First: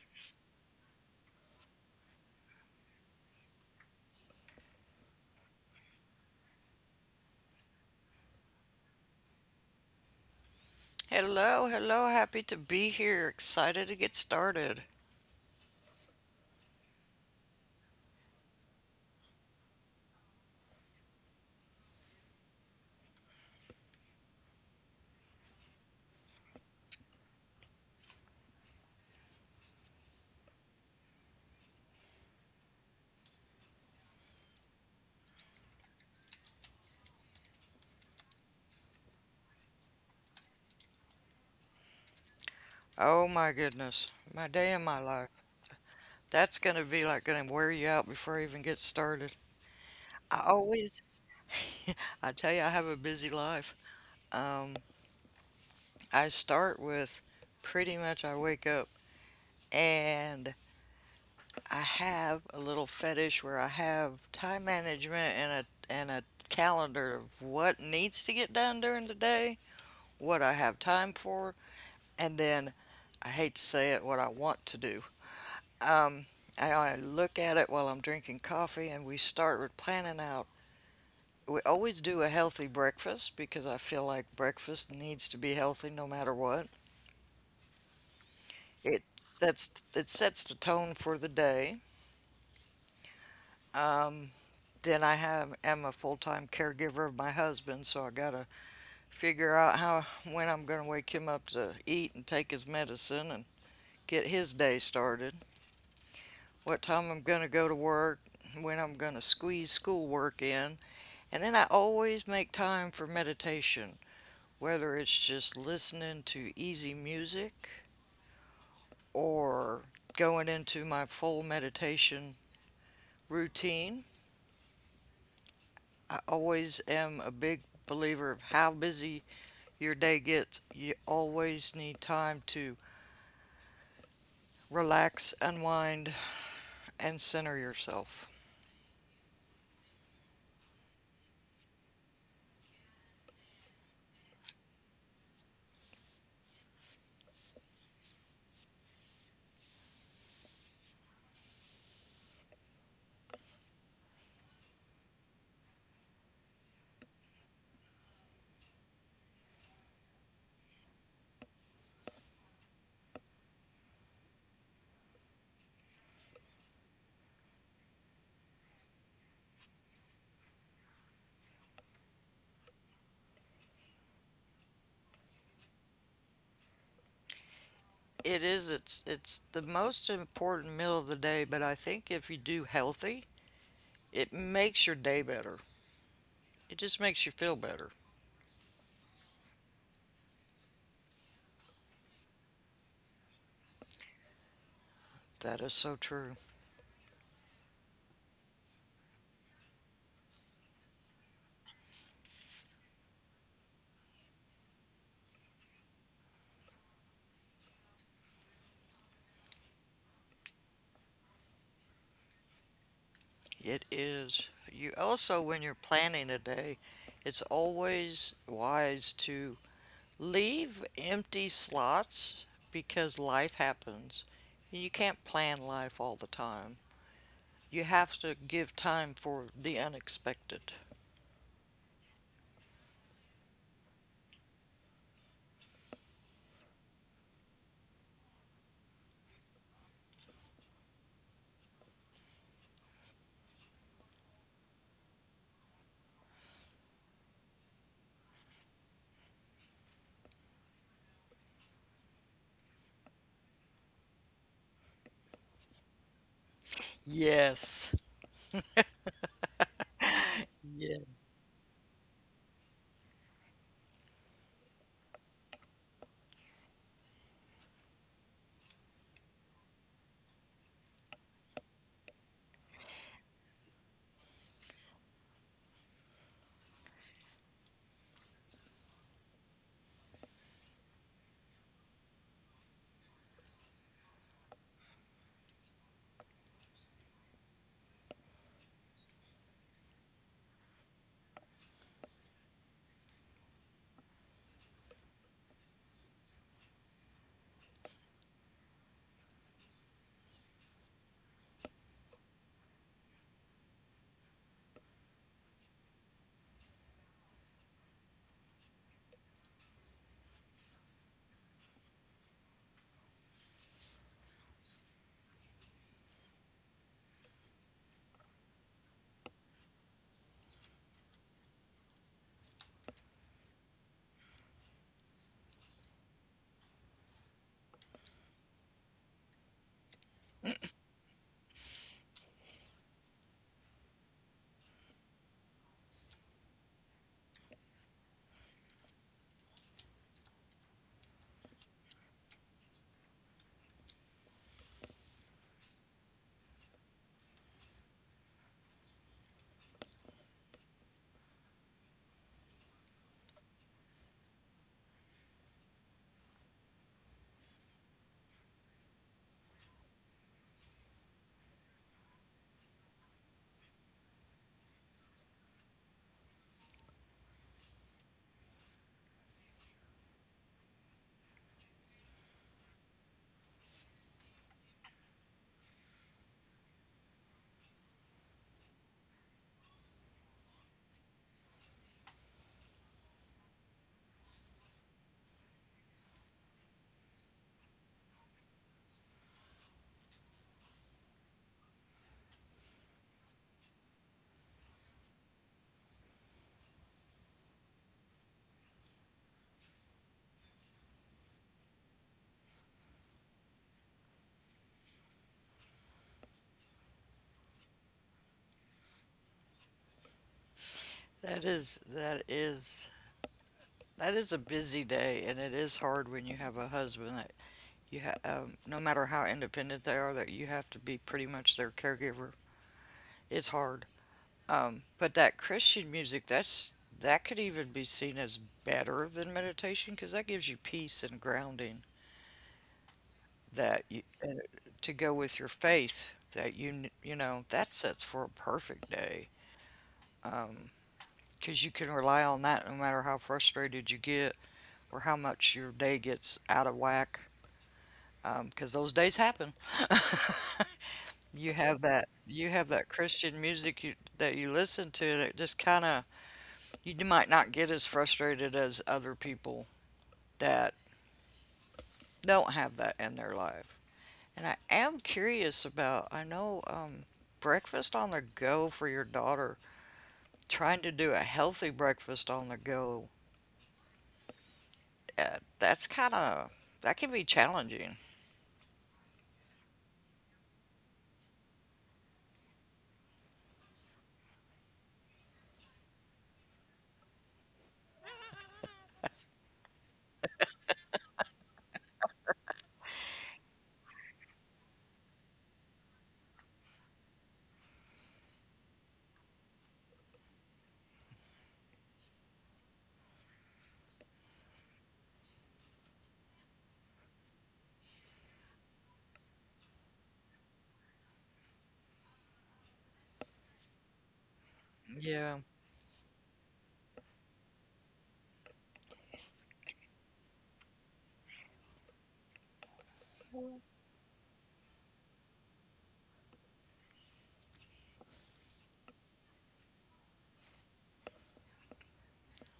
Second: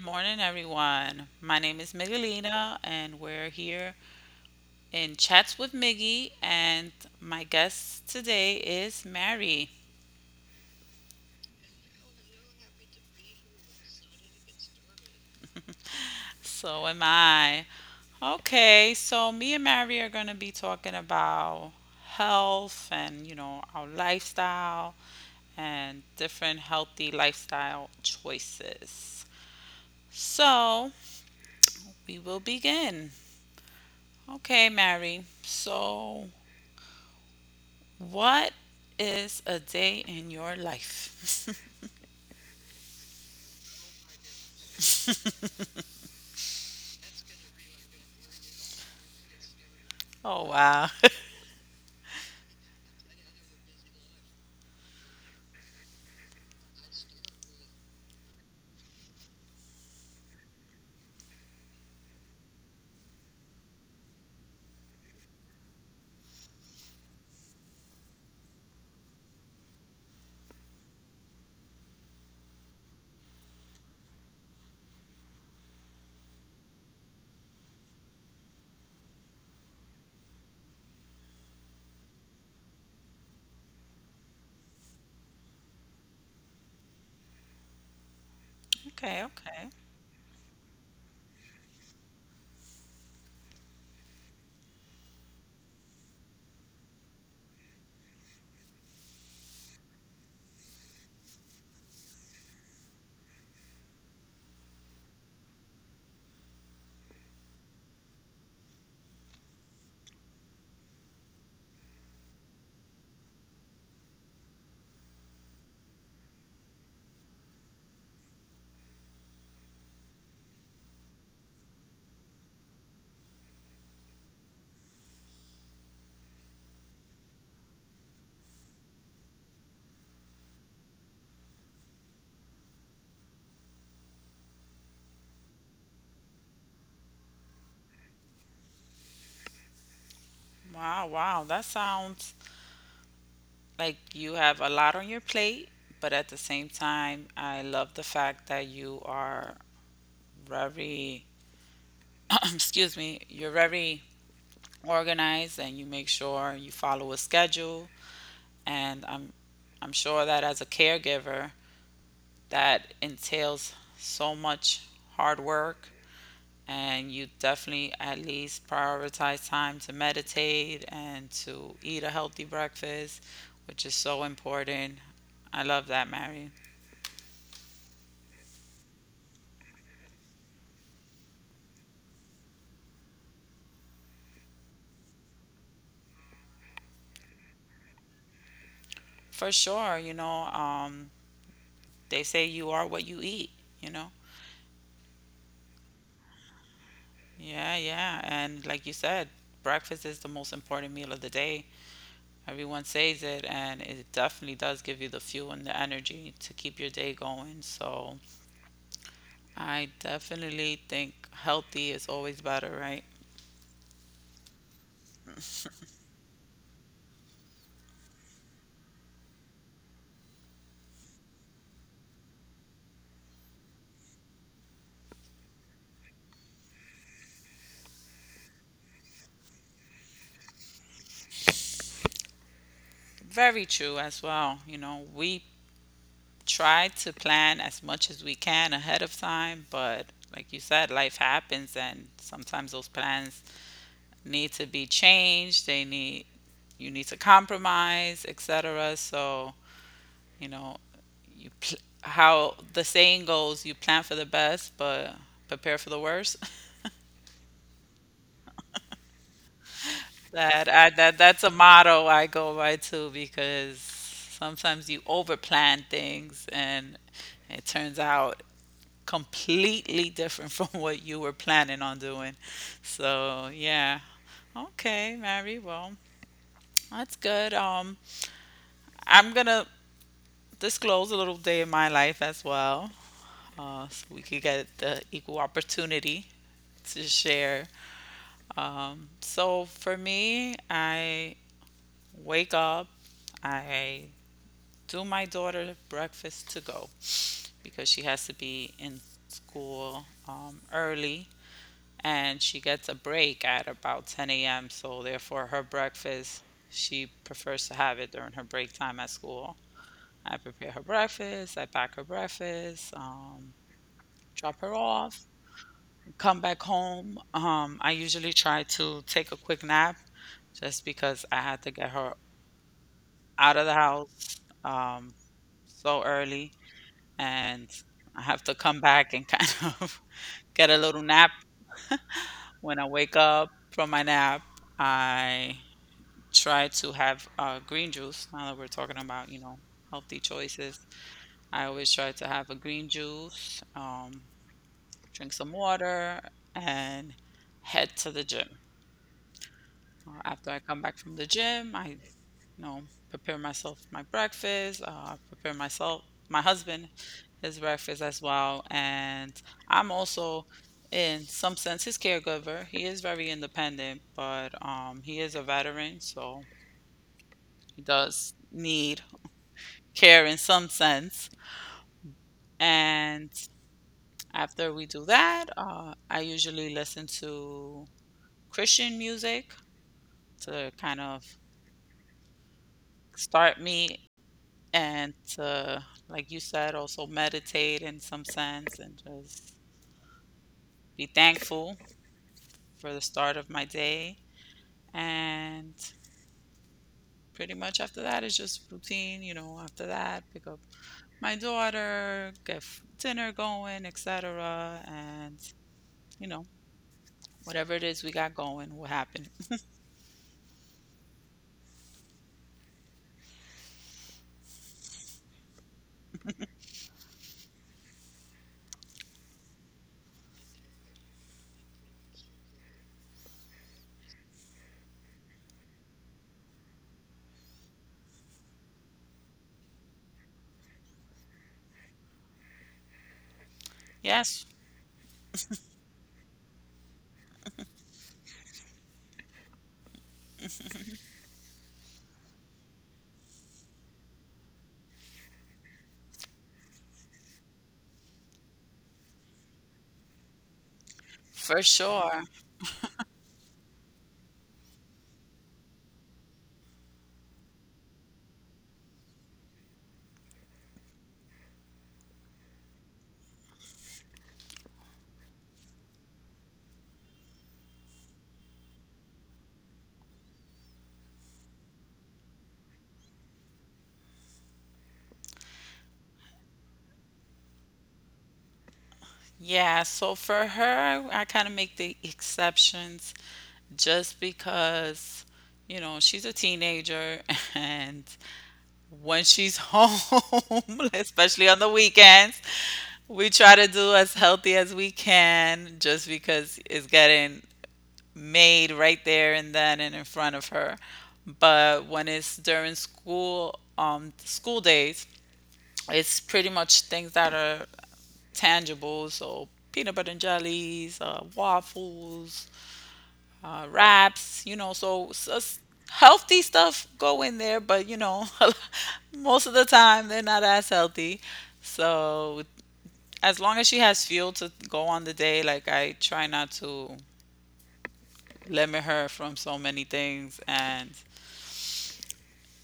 morning, everyone. My name is Miguelina, and we're here in Chats with Miggy, and my guest today is Mary. Hello, hello, happy to be here. Excited to get started. So am I. Okay, so me and Mary are going to be talking about health and, you know, our lifestyle and different healthy lifestyle choices. So we will begin. Okay, Mary. So what is a day in your life? Oh my goodness, my day in my life. That's going to be like going to wear you out before I even get started. Oh, I wow. always, I tell you, I have a busy life. Um, I start with pretty much I wake up and I have a little fetish where I have time management and a calendar of what needs to get done during the day, what I have time for, and then I hate to say it, what I want to do. Um, I look at it while I'm drinking coffee, and we start with planning out. We always do a healthy breakfast because I feel like breakfast needs to be healthy no matter what. It Okay, okay. sets it sets the tone for the day. Um, then I have am a full time caregiver of my husband, so I gotta figure out how when I'm gonna wake him up to eat and take his medicine and get his day started. What time I'm going to go to work, when I'm going to squeeze schoolwork in, and then I always make time for meditation, whether it's just listening to easy music or going into my full meditation routine. I always am a big believer of how busy your day gets. You always need time to relax, unwind, and center yourself. Wow, wow. That sounds like you have a lot on your plate, but at the same time, I love the fact that you are very, excuse me, you're very organized and you make sure you follow a schedule. And I'm sure that as a caregiver, that entails so much hard work and you definitely at least prioritize time to meditate and to eat a healthy breakfast, which is so important. I love that, Mary. It is. It's the most important meal of the day, but I think if you do healthy, it makes your day better. It just makes you feel better. For sure. They say you are what you eat, you know? That is so true. Yeah, yeah. And like you said, breakfast is the most important meal of the day. Everyone says it, and it definitely does give you the fuel and the energy to keep your day going. So I definitely think healthy is always better, right? It is. You also, when you're planning a day, it's always wise to leave empty slots because life happens. You can't plan life all the time. You have to give time for the unexpected. Very true as well. You know, we try to plan as much as we can ahead of time, but like you said, life happens and sometimes those plans need to be changed. They need you need to compromise, etc. So, you know, how the saying goes, you plan for the best, but prepare for the worst. Yes. Yeah. That's a motto I go by too because sometimes you overplan things and it turns out completely different from what you were planning on doing. So, yeah. Okay, Mary. Well, that's good. I'm gonna disclose a little day in my life as well, so we could get the equal opportunity to share. So for me, I wake up, I do my daughter breakfast to go because she has to be in school early, and she gets a break at about 10 a.m. So therefore, her breakfast, she prefers to have it during her break time at school. I prepare her breakfast, I pack her breakfast, drop her off, come back home. I usually try to take a quick nap just because I had to get her out of the house so early, and I have to come back and kind of get a little nap. When I wake up from my nap, I try to have green juice. Now that we're talking about, you know, healthy choices, I always try to have a green juice, drink some water, and head to the gym. After I come back from the gym, I, know, prepare myself my breakfast, prepare myself, my husband, his breakfast as well. And I'm also, in some sense, his caregiver. He is very independent, but he is a veteran, so he does need care in some sense. And after we do that, I usually listen to Christian music to kind of start me and to, like you said, also meditate in some sense and just be thankful for the start of my day. And pretty much after that, it's just routine, you know. After that, pick up my daughter, dinner going, etc. And, you know, whatever it is we got going will happen. That is that is That is a busy day, and it is hard when you have a husband that no matter how independent they are, that you have to be pretty much their caregiver. It's hard. But that Christian music, that's that could even be seen as better than meditation because that gives you peace and grounding that you, and Yes, to go with your faith that you know that sets for a perfect day. Um, because you can rely on that no matter how frustrated you get or how much your day gets out of whack because those days happen. You for have that sure. Christian music that you listen to that just kind of you might not get as frustrated as other people that don't have that in their life. And I am curious about I know breakfast on the go for your daughter. Trying to do a healthy breakfast on the go, that's kind of that can be challenging. Yeah, so for her, I kind of make the exceptions just because, you know, she's a teenager and when she's home, especially on the weekends, we try to do as healthy as we can just because it's getting made right there and then and in front of her. But when it's during school, school days, it's pretty much things that are tangible. So peanut butter and jellies, waffles, wraps, you know, so, so Yeah. s- healthy stuff go in there, but you know, most of the time they're not as healthy. So as long as she has fuel to go on the day, like I try not to limit her from so many things. And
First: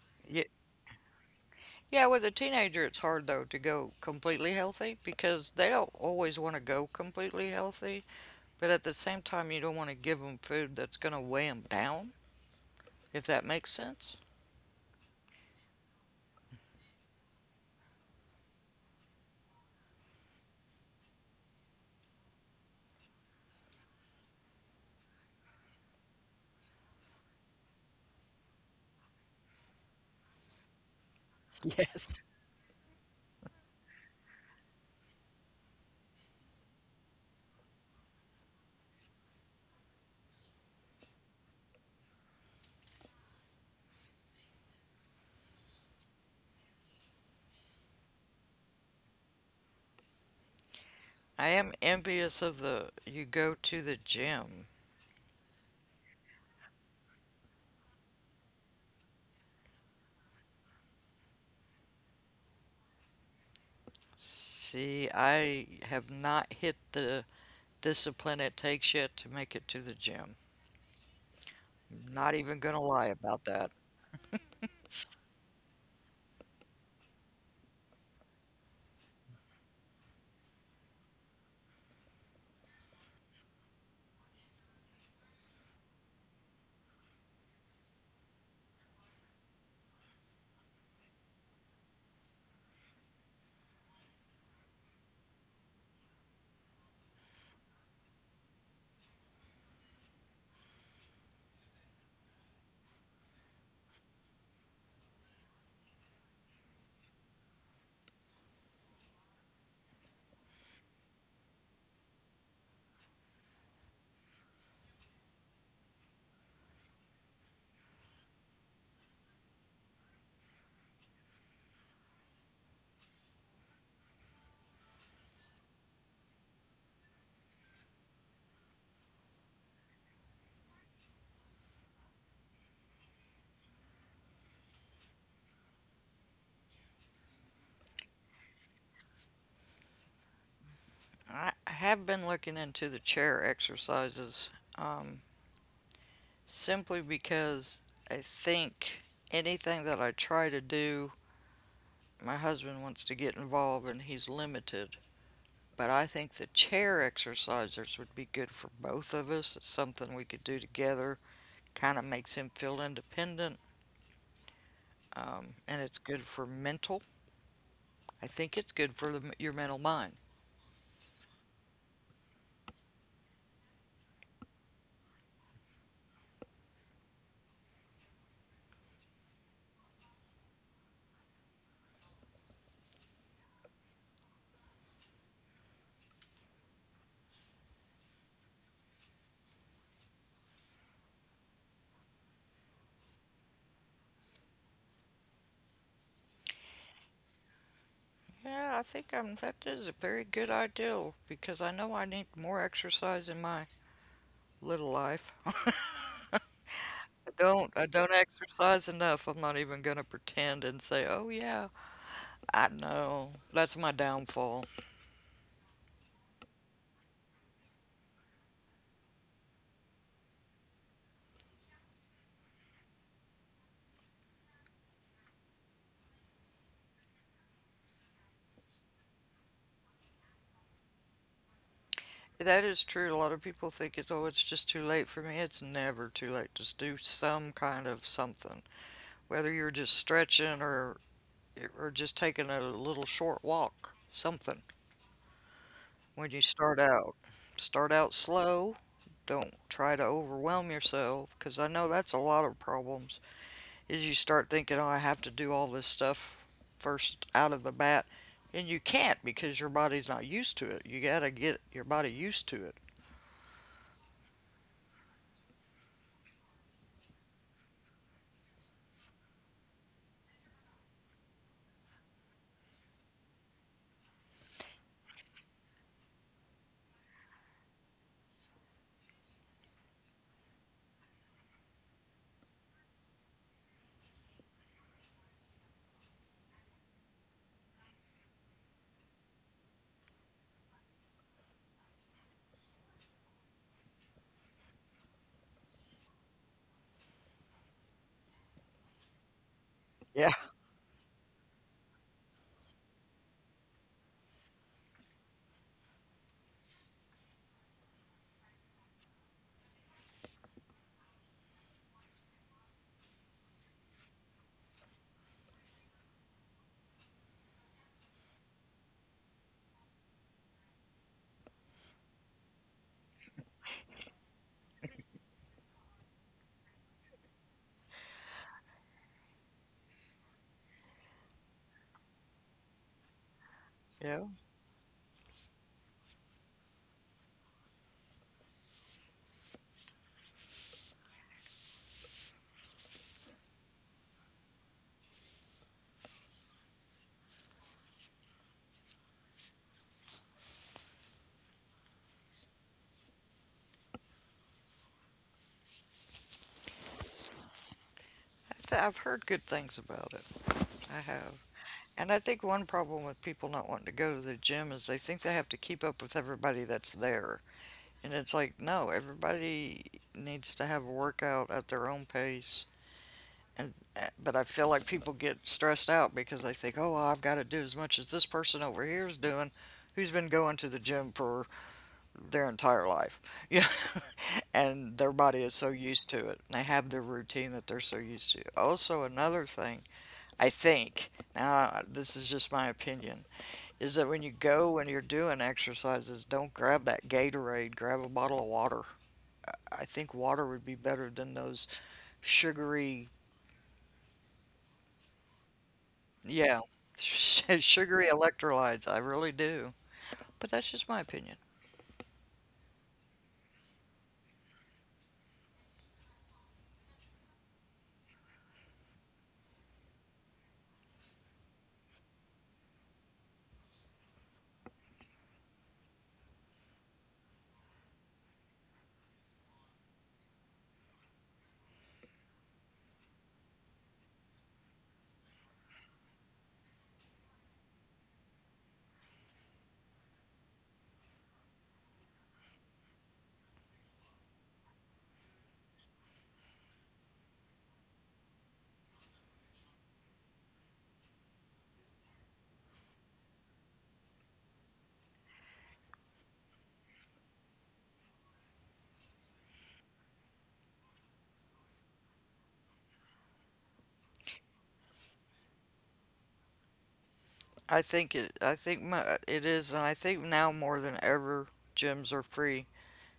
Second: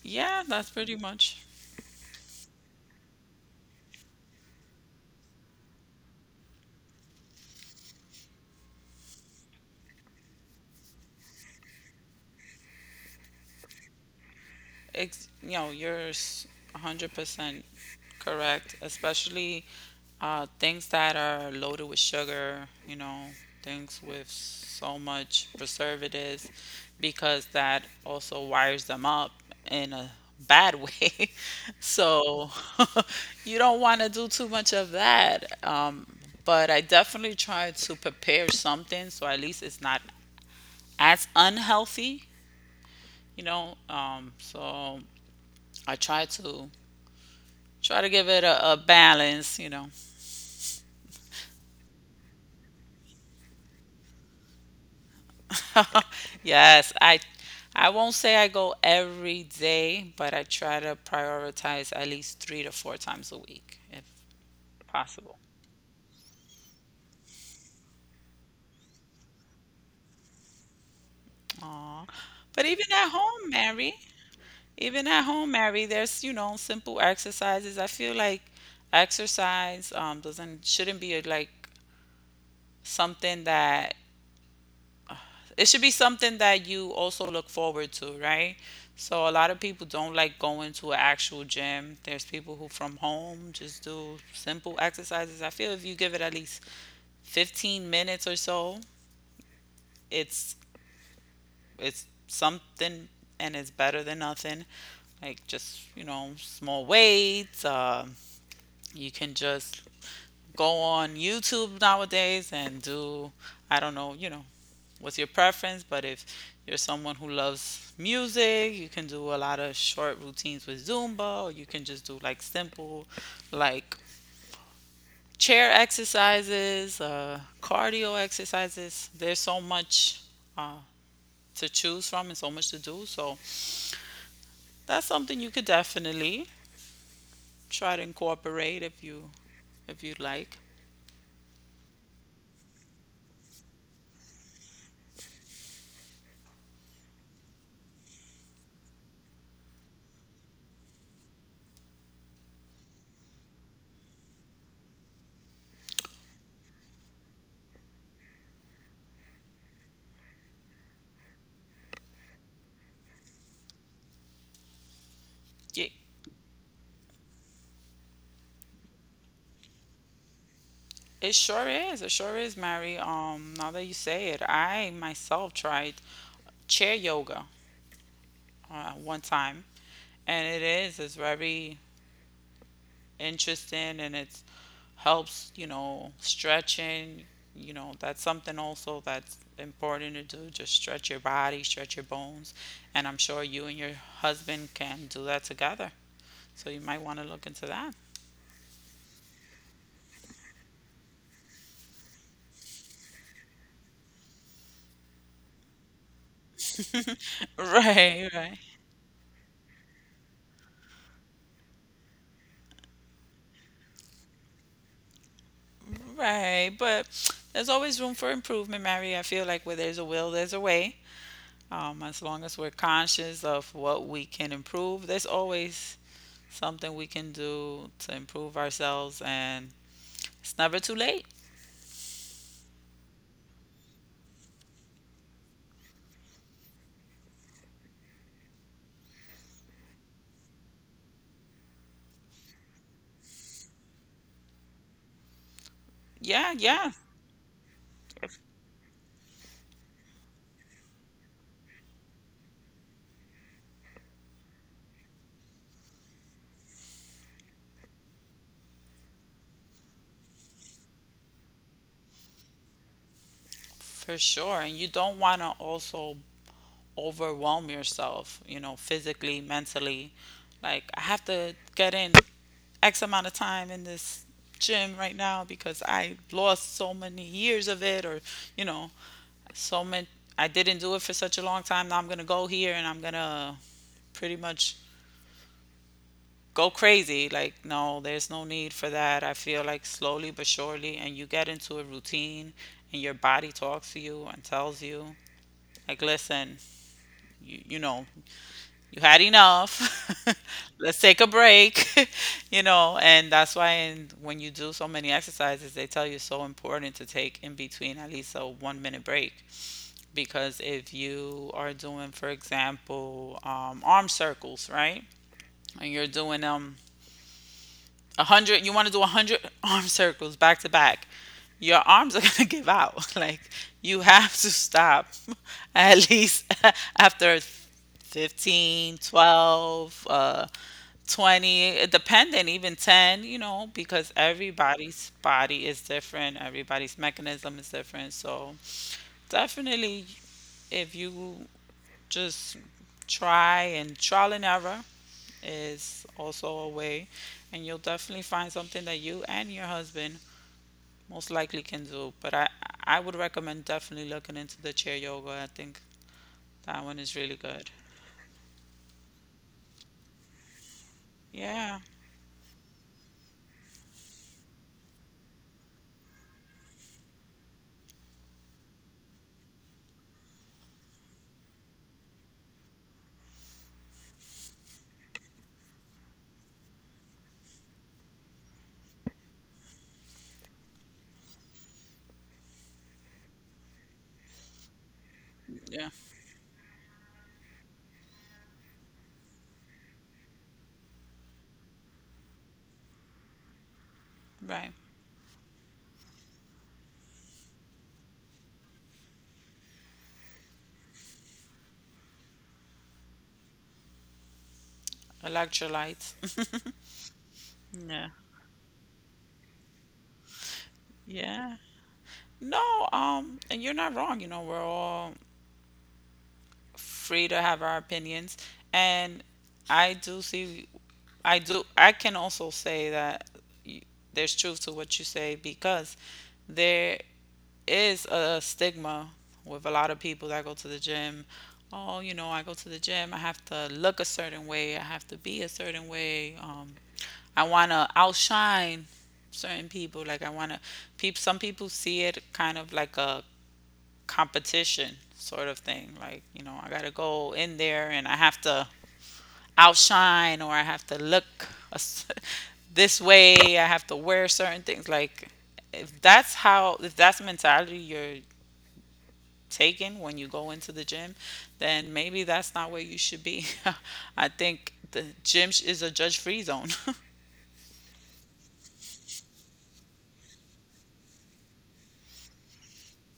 yeah, Yeah. that's pretty much. Yeah, with a teenager, it's hard though to go completely healthy because they don't always want to go completely healthy, but at the same time, you don't want to give them food that's going to weigh them down, if that makes sense. You know, you're 100% correct, especially things that are loaded with sugar, you know, things with so much preservatives, because that also wires them up in a bad way. Yes. So you don't want to do too much of that. But I definitely try to prepare something so at least it's not as unhealthy, you know. So I try to Try to give it a balance, you know. I am envious of the you go to the gym. Yes, I won't say I go every day, but I try to prioritize at least three to four times a week if See, possible. I have not hit the discipline it takes yet to make it to the gym. Aw. Not even But gonna even lie at about home, that. Mary, even at home, Mary, there's, you know, simple exercises. I feel like exercise doesn't shouldn't be like something that it should be something that you also look forward to, right? So a lot of people don't like going to an actual gym. There's people who from home just do simple exercises. I feel if you give it at least 15 minutes or so, it's it's something, and it's better than nothing. Like just, you know, small weights, you can just go on YouTube nowadays and do, I don't know, you know, what's your preference, but if you're someone who loves music, you can do a lot of short routines with Zumba, or you can just do like simple, like chair exercises, cardio exercises. There's so much uh, to choose from and so much to do. So that's something you could definitely try to incorporate if you'd like. I have been looking into the chair exercises. um, Simply because I think anything that I try to do, my husband wants to get involved and he's limited. But I think the chair exercises would be good for both of us. It's something we could do together. Kind of makes him feel independent, and Yeah. it's good for mental. I think it's good for your mental mind. It sure is. It sure is, Mary. Now that you say it, I myself tried chair yoga one time, and it is. It's very interesting, and it helps, you know, stretching. You know that's something also that's important to do. Just stretch your body, stretch your bones, and I'm sure you and your husband can do that together. So you might want to look into that. Yeah, I think that is a very good idea because I know I need more exercise in my little life. I don't Right, right. exercise enough. I'm not even gonna pretend and say, "Oh yeah, I know." That's my downfall. Right, but there's always room for improvement, Mary. I feel like where there's a will, there's a way. As long as we're conscious of what we can improve, there's always something we can do to improve ourselves, and it's never too late. That is true. A lot of people think it's, "Oh, it's just too late for me." It's never too late. Just do some kind of something. Whether you're just stretching or just taking a little short walk, something. When you Yeah, yeah, start out slow. Don't try to overwhelm yourself because I know that's a lot of problems. Is you start thinking, oh, I have to do all this stuff first out of the bat. And you can't because your body's not used to it. You got to get your body used to it. for sure. And you don't want to also overwhelm yourself, you know, physically, mentally. Like, I have to get in X amount of time in this gym right now because I lost so many years of it, or, you know, so many, I didn't do it for such a long time. Now I'm going to go here and I'm going to pretty much go crazy. Like, no, there's no need for that. I feel like slowly but surely, and you get into a routine and your body talks to you and tells you, like, listen, you know, you had enough. Yeah. Let's take a break, you know, and that's why when you do so many exercises, they tell you it's so important to take in between at least a 1 minute break. Because if you are doing, for example, arm circles, right? And you're doing them 100. You want to do 100 arm circles back to back. Your arms are gonna give out. Like you have to stop at least after 15, 12, 20, depending, even 10, you know, because Yeah. everybody's body is different, everybody's mechanism is different. So, definitely, if you just try and trial and error, is also a way, and you'll definitely find something that you and your husband most likely can do. I would recommend definitely looking into the chair yoga. I think that one is really good. I've heard good things about it. I have. Yeah, And I think one problem with people not wanting to go to the gym is they think they have to keep up with everybody that's there. And it's like, no, everybody needs to have a workout at their own pace and but I feel like people get stressed out because they think, oh, well, I've got to do as much as this person over here is doing, who's been going to the gym for their entire life, you know, and their body is so yeah, used to it. They have their routine that they're so used to. Also, another thing I think now this is just my opinion is that when you right. go and you're doing exercises, don't grab that Gatorade, grab a bottle of water. I think water would be better than those sugary. Electrolytes. Yeah, sugary Yeah. electrolytes. I really do. But that's just my opinion. Yeah. No, and you're not wrong. You know, we're all free to have our opinions. And I do see, I do, I can also say that y- there's truth to what you say because there is a stigma with a lot of people that go to the gym. Oh, you know, I go to the gym, I have to look a certain way, I have to be a certain way. I want to outshine certain people. Like, I want to, peop, Some people see it kind of like a competition sort of thing. Like, you know, I got to go in there and I have to outshine or I have to look a s this way, I have to wear certain things. Like, if that's mentality you're taken when you go into the gym, then maybe that's not where you should be. I think is a judge-free zone, I think it. I think my It is, and I think now more than ever, gyms are free,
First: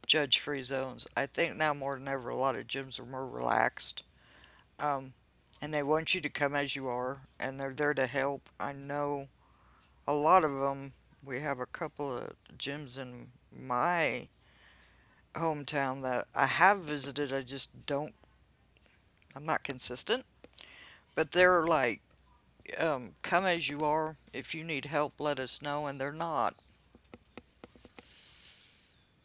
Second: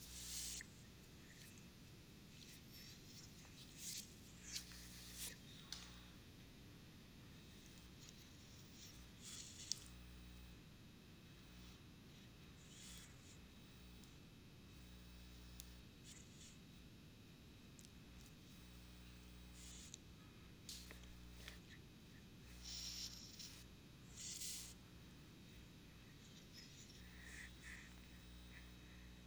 judge-free zones. I think now more than ever, a lot of gyms are more relaxed, um, and they want you to come as you are, and they're there to help. I know a lot of them. We have a couple of gyms in my hometown that I have visited. I just don't. I'm not consistent, but they're like come as you are. If you need help, let us know. And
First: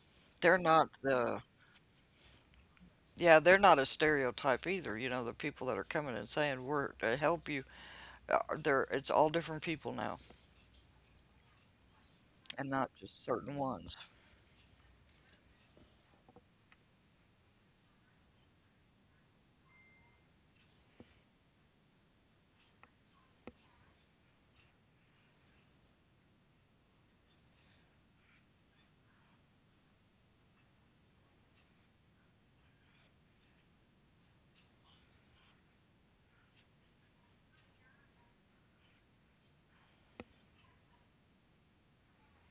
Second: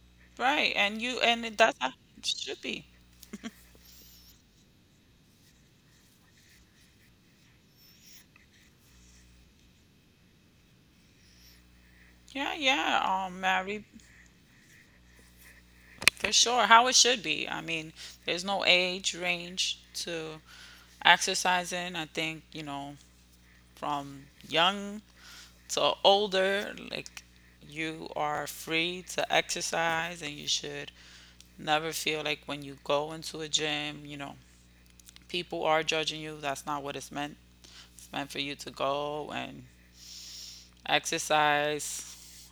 they're right? not And you the, and it that's how it should be. yeah, they're not a stereotype either. You know, the people that are coming and saying we're to help you, they're, it's all different people now Yeah, and not yeah, just certain Mary, ones. for sure. How it should be. I mean, there's no age range to exercising. I think you know, from young to older, like you are free to exercise and you should never feel like when you go into a gym, you know, people are judging you. That's not what it's meant. It's meant for you to go and exercise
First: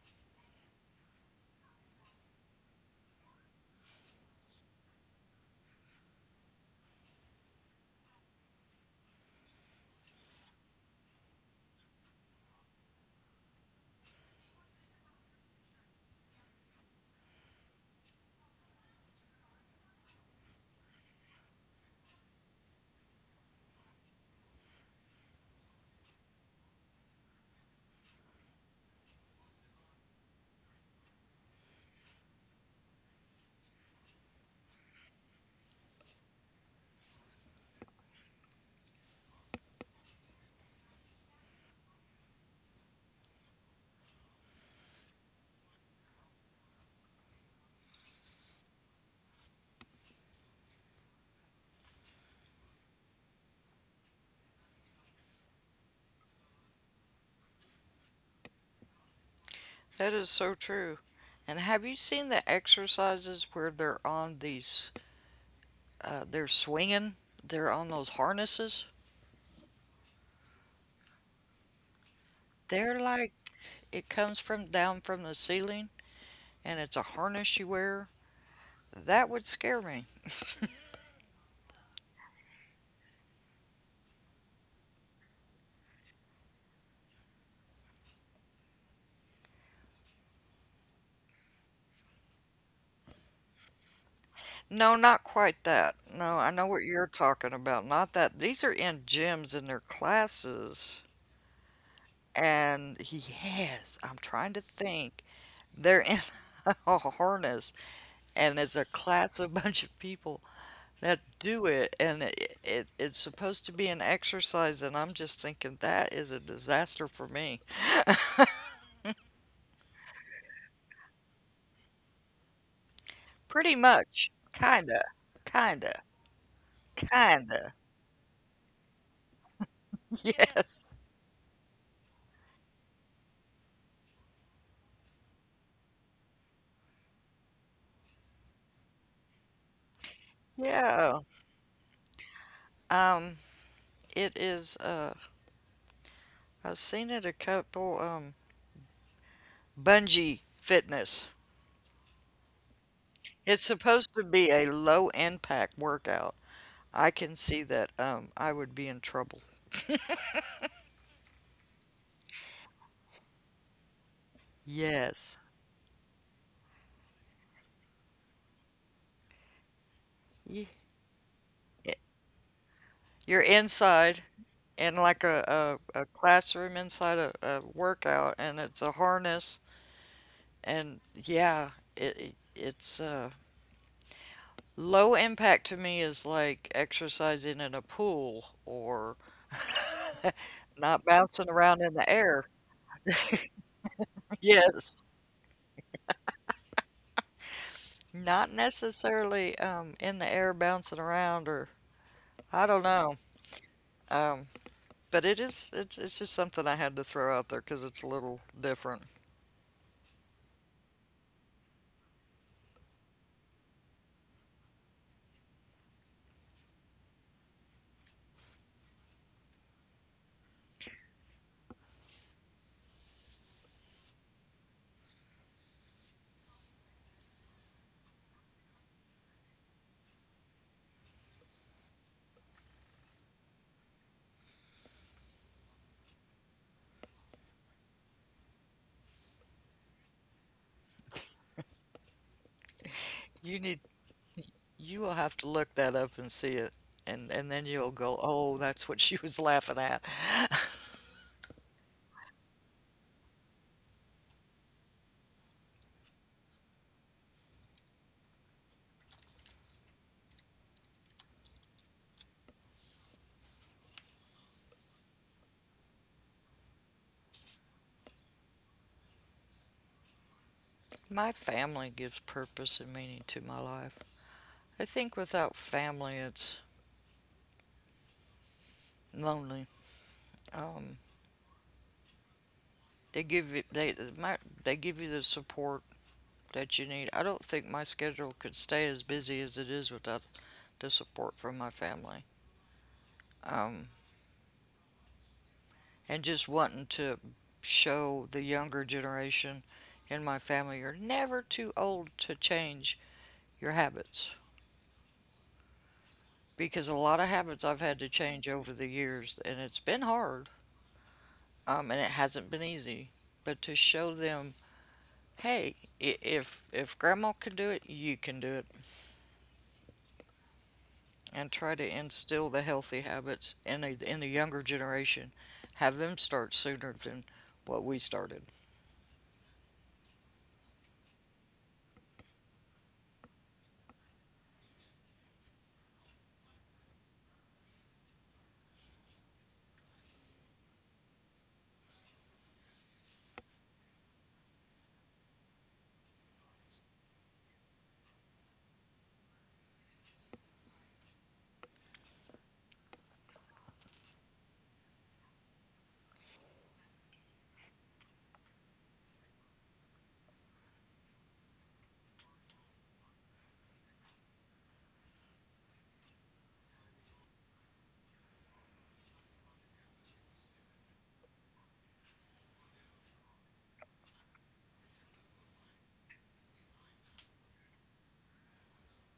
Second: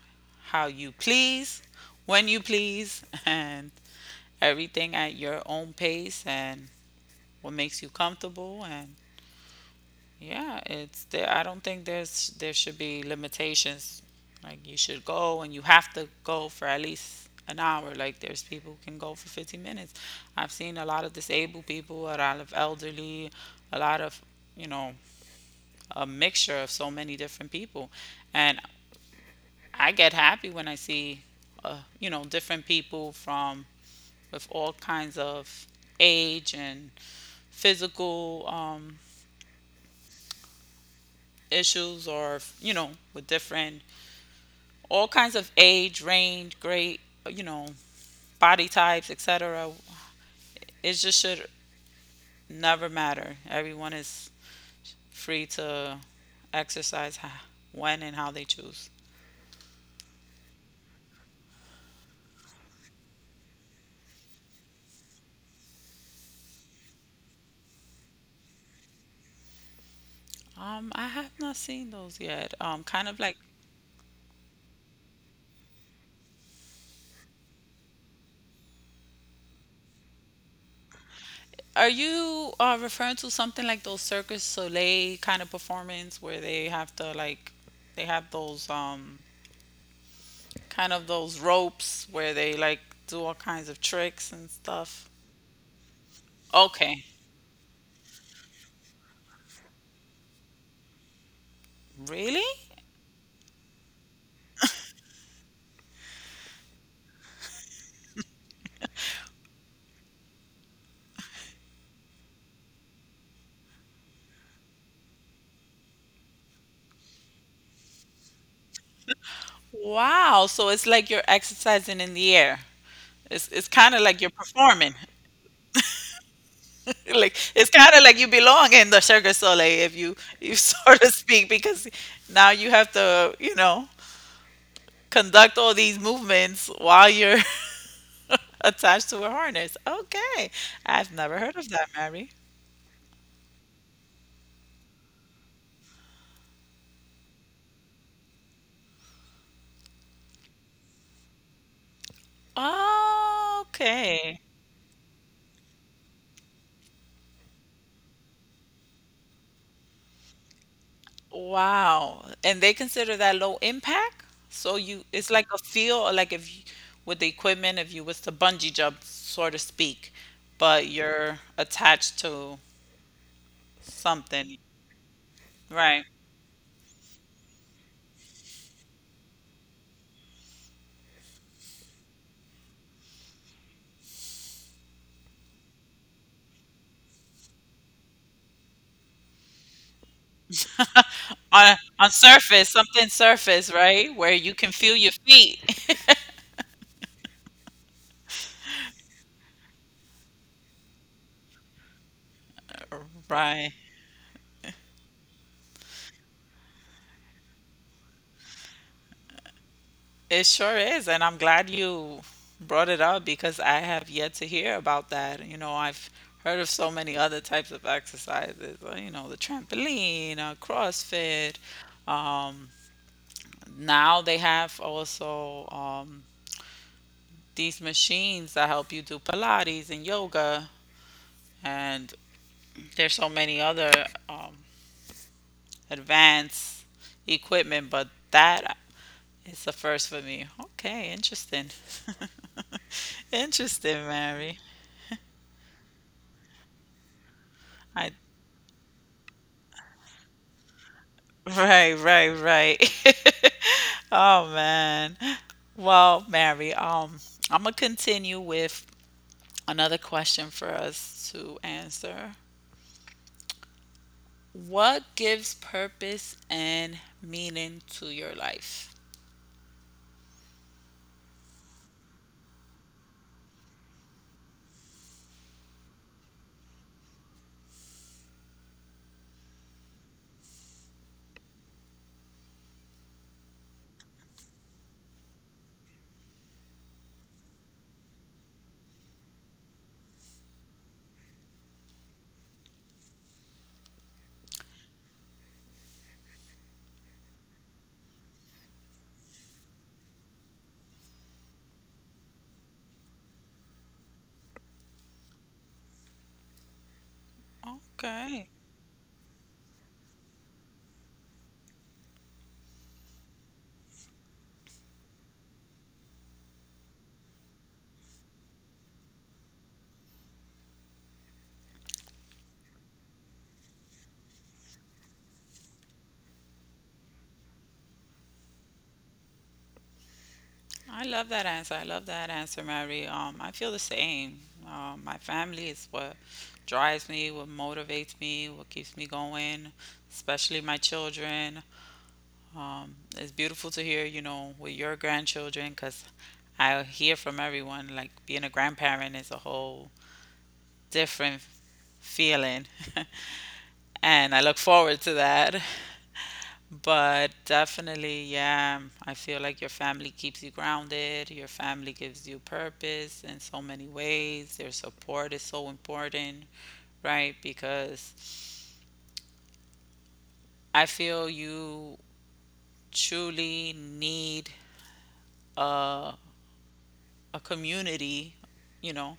how you please, when you please, and everything at your own pace and what makes you comfortable. And yeah, it's there. I don't think there should be limitations. Like you should go and you have to go for at least an hour. Like there's people who can go for 15 minutes. I've seen a lot of disabled people, a lot of elderly, a lot of, you know, a mixture of so many different people. And I get happy when I see, you know, different people from with all kinds of age and physical issues, or you know, with different, all kinds of age, range, great, you know, body types, etc. It just should never matter. Everyone is free to exercise when and how they choose. That is so true. And have you seen the exercises where they're on these, they're swinging, they're on those harnesses? I have not seen those yet. They're Kind of like, like. it comes from down from the ceiling and it's a harness you wear. That would scare me. Are you referring to something like those Circus Soleil kind of performance, where they have to, like, they have those, um, kind of those ropes where they, like, do all kinds of tricks and No, stuff? not quite that. No, I know what you're Okay. talking about. Not that. These are in gyms in their classes. Really? And yes, I'm trying to think. They're in a harness, and it's a class of a bunch of people that do it, and it's supposed to be an exercise, and I'm just thinking that is a disaster for me. Wow. So it's like you're exercising in the air. It's Pretty kind of like much, you're performing. kinda, kinda, Like it's kinda. kind of like you belong in the Cirque Soleil, if you you Yes, sort of speak, because now you have to, you know, conduct all these movements while you're attached to a harness. Okay. I've yeah. never heard of that, Mary. Um, it is. I've seen it a couple, bungee fitness. It's supposed to Okay. be a low impact workout. I can see that I would be in trouble. Wow. And they consider that low impact? So you, it's Yes. like a feel, or like if you, with the equipment, if you was to bungee jump, so to speak, Ye- but you're eh, attached to You're inside something, in like a right? classroom inside a workout, and it's a harness. And yeah, it's low impact to me is like exercising in a pool or not bouncing around in the On air. surface, something surface, right? Where you can feel Yes. your feet. Not necessarily in the air bouncing around or I don't know, Right. but it is it's just something I had to throw out there because it's a little different. It sure is, and I'm glad you brought it up because I have yet to hear about that. You know, I've heard of so many other types of exercises, you know, the trampoline, CrossFit. Um, now they have also, these machines that help you do Pilates and yoga, and there's so many other, um, advanced equipment, but that is the first for me. Okay, interesting. You need Interesting, Mary. you will have to look that up and see it, and then you'll I go, oh, that's what she was laughing at. Right, right, right. Oh man. Well, Mary, I'm gonna continue with another question for us to answer. What gives purpose and meaning to your life? My family gives purpose and meaning to my life. I think without family, it's lonely. Um, they give you they give you the support that you need. I don't think my schedule could stay as busy as it is without the support from my family. Um, and just wanting to show the younger generation in my family you're never too old to change your habits because a lot of habits I've had to change Okay. over the years and it's been hard, and it hasn't been easy but to show them, hey, if grandma can do it you can do it and try to instill the healthy habits in in the younger generation, have them start sooner than what we started. I love that answer. I love that answer, Mary. I feel the same. My family is what drives me, what motivates me, what keeps me going, especially my children. It's beautiful to hear, you know, with your grandchildren, because I hear from everyone, like being a grandparent is a whole different feeling, and I look forward to that. But definitely, yeah, I feel like your family keeps you grounded, your family gives you purpose in so many ways, their support is so important, right? Because I feel you truly need a, a community, you know,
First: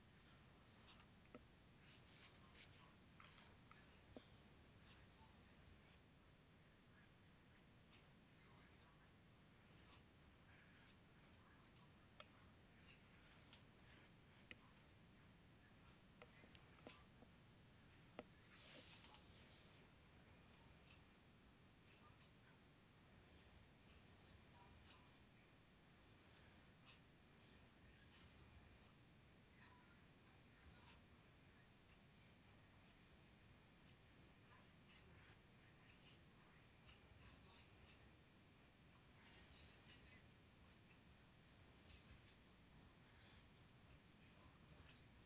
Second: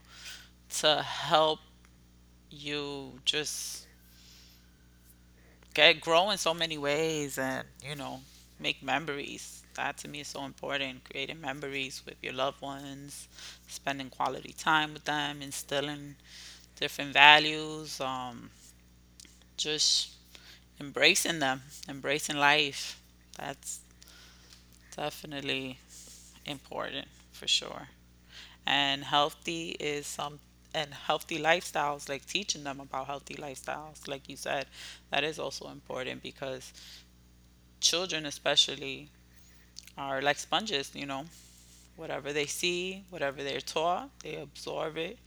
to help you just get grow in so many ways, and you know, make memories. That to me is so important, creating memories with your loved ones, spending quality time with them, instilling different values, um, just embracing them, embracing life. That's definitely important, for sure. And healthy is some and healthy lifestyles, like teaching them about healthy lifestyles like you said, that is also important because children especially are like sponges, you know, whatever they see, whatever they're taught, they absorb it.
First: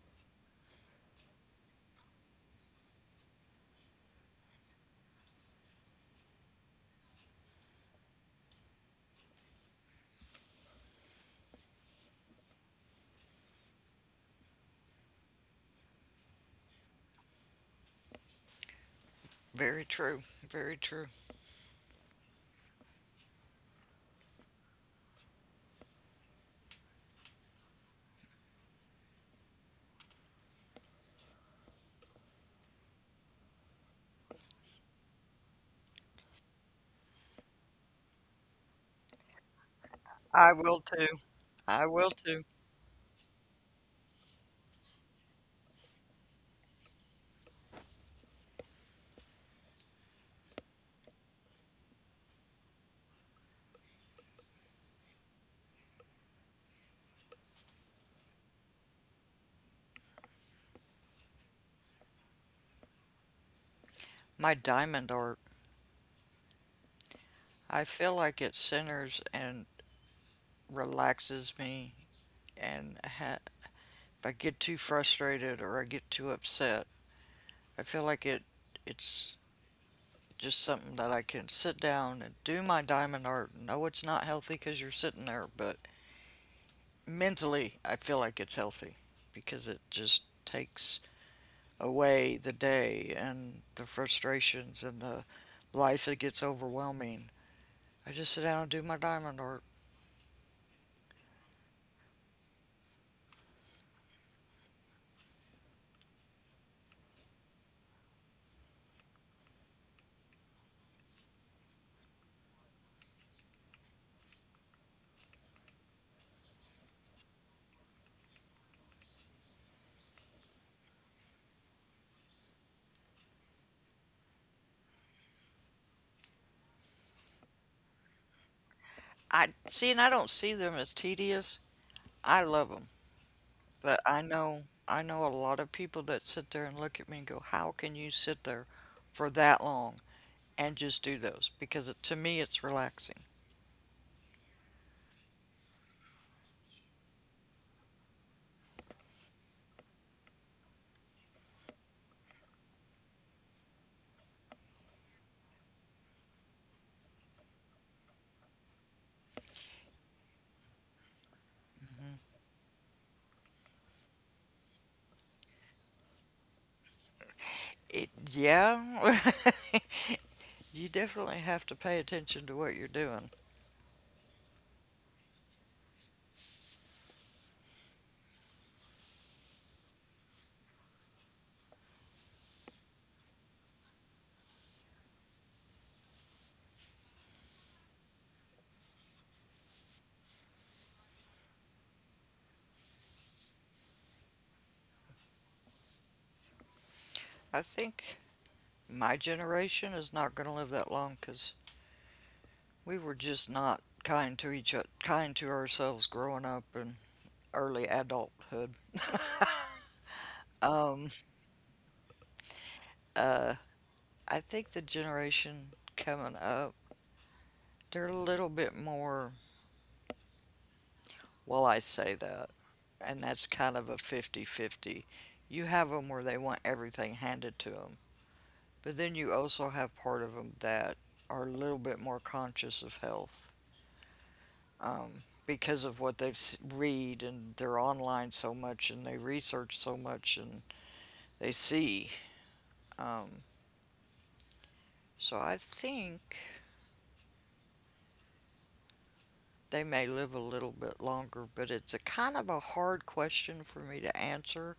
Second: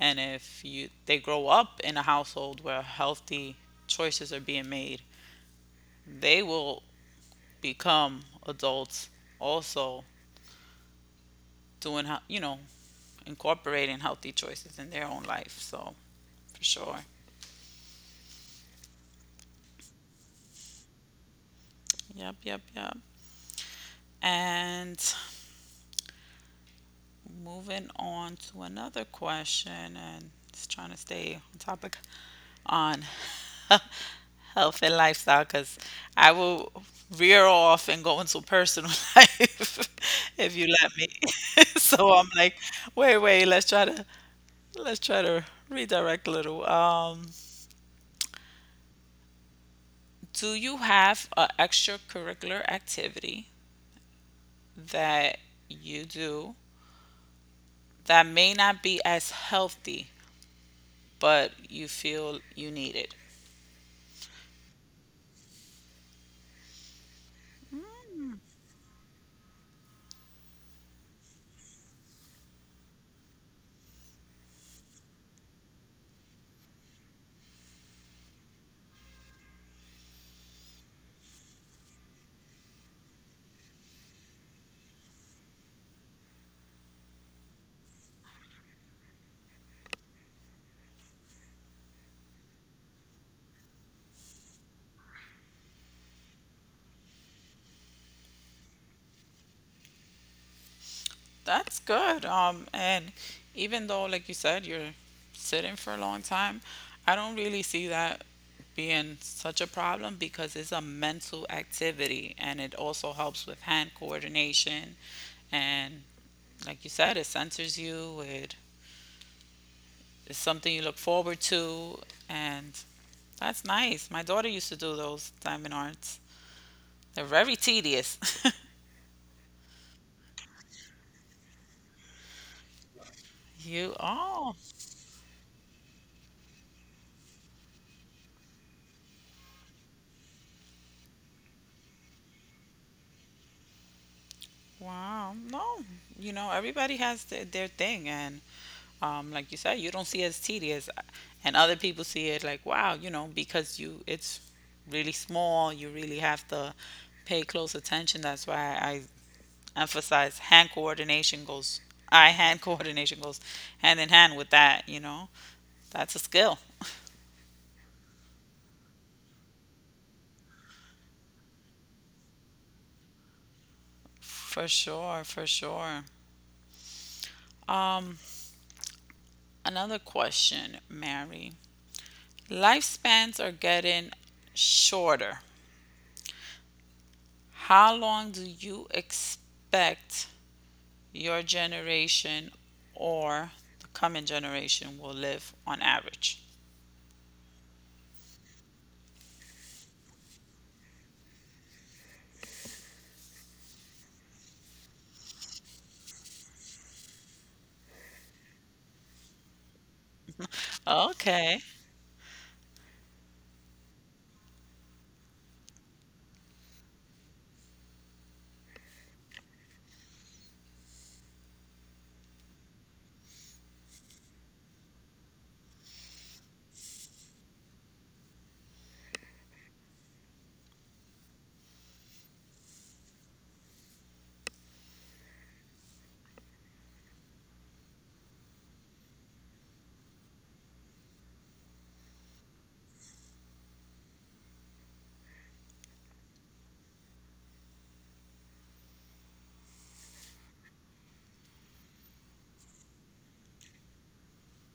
And if you they grow up in a household where healthy choices are being made, they will become adults also doing you know, incorporating healthy choices in their own life. So for sure. Very true. Very true. Yep, yep, yep. And moving on to another question, and just trying to stay on topic on health and lifestyle, because I will veer off and go into personal life I if you will let me. too. I will So I'm too. like, wait, wait, let's try to redirect a little. Do you have an extracurricular activity that you do that may not be as healthy, but you feel you need it? My diamond art. I feel like it centers and relaxes me. And ha- if I get too frustrated or I get too upset, I feel like it. It's just something that I can sit down and do my diamond art. No, it's not healthy because you're sitting there, but mentally, I feel like it's healthy because it just takes away the day and the frustrations and the life that gets overwhelming. I just sit down and do my diamond art. That's good. And even though, like you said, you're sitting for a long time, I don't really see that being such a problem because it's a mental activity and it also helps with hand coordination. And like you said, it centers you, it is something you look forward to. And that's nice. My daughter used to do those diamond arts, they're very tedious. I see, and I don't see them as tedious. I love them, You, but I oh. know I know a lot of people that sit there and look at me and go, "How can you sit there for that long and just do those?" Because to me, it's relaxing. Wow. No, you know, everybody has their thing. And like you said, you don't see it as tedious. And other people see it like, wow, you know, because you it's really small. You really have to pay close attention. That's why I emphasize hand coordination goes, eye hand coordination goes hand in hand with that, you know. That's a skill. It, yeah, you definitely have to pay attention to what you're doing. For sure, for sure. Um, another question, Mary. Lifespans are getting shorter. How long do you expect your generation or the coming generation will live on average? I think my generation is not going to live that long because. We were just not kind to each other, kind to ourselves growing up and early adulthood. Um, Okay. uh, I think the generation coming up, they're a little bit more, well, I say that, and that's kind of a 50-50. You have them where they want everything handed to them, but then you also have part of them that are a little bit more conscious of health. Because of what they've read and they're online so much and they research so much and they see Um, so I think they may live a little bit longer, but it's a kind of a hard question for me to answer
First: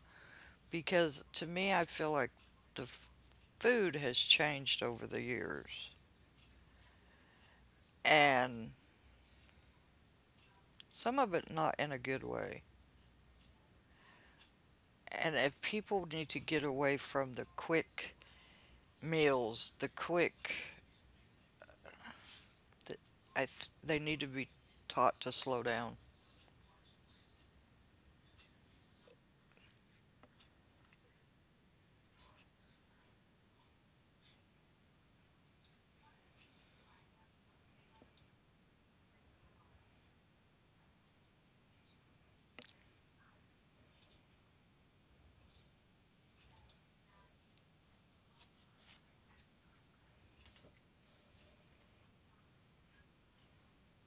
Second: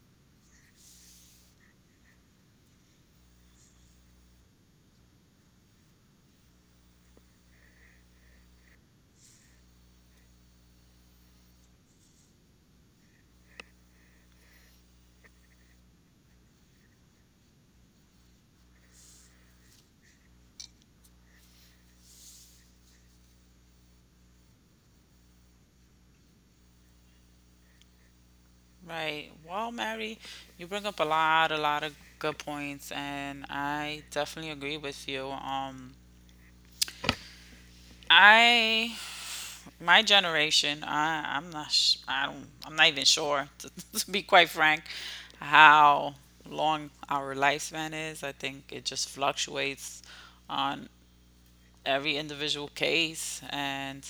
because to me, I feel like the f- food has changed over the years and some of it not in a good way. And if people need to get away from the quick meals, the quick, th- I th- they need to be taught to slow down. Right. Well, Mary, you bring up a lot of good points, and I definitely agree with you. I, my generation, I'm not even sure, to be quite frank, how long our lifespan is. I think it just fluctuates on every individual case. And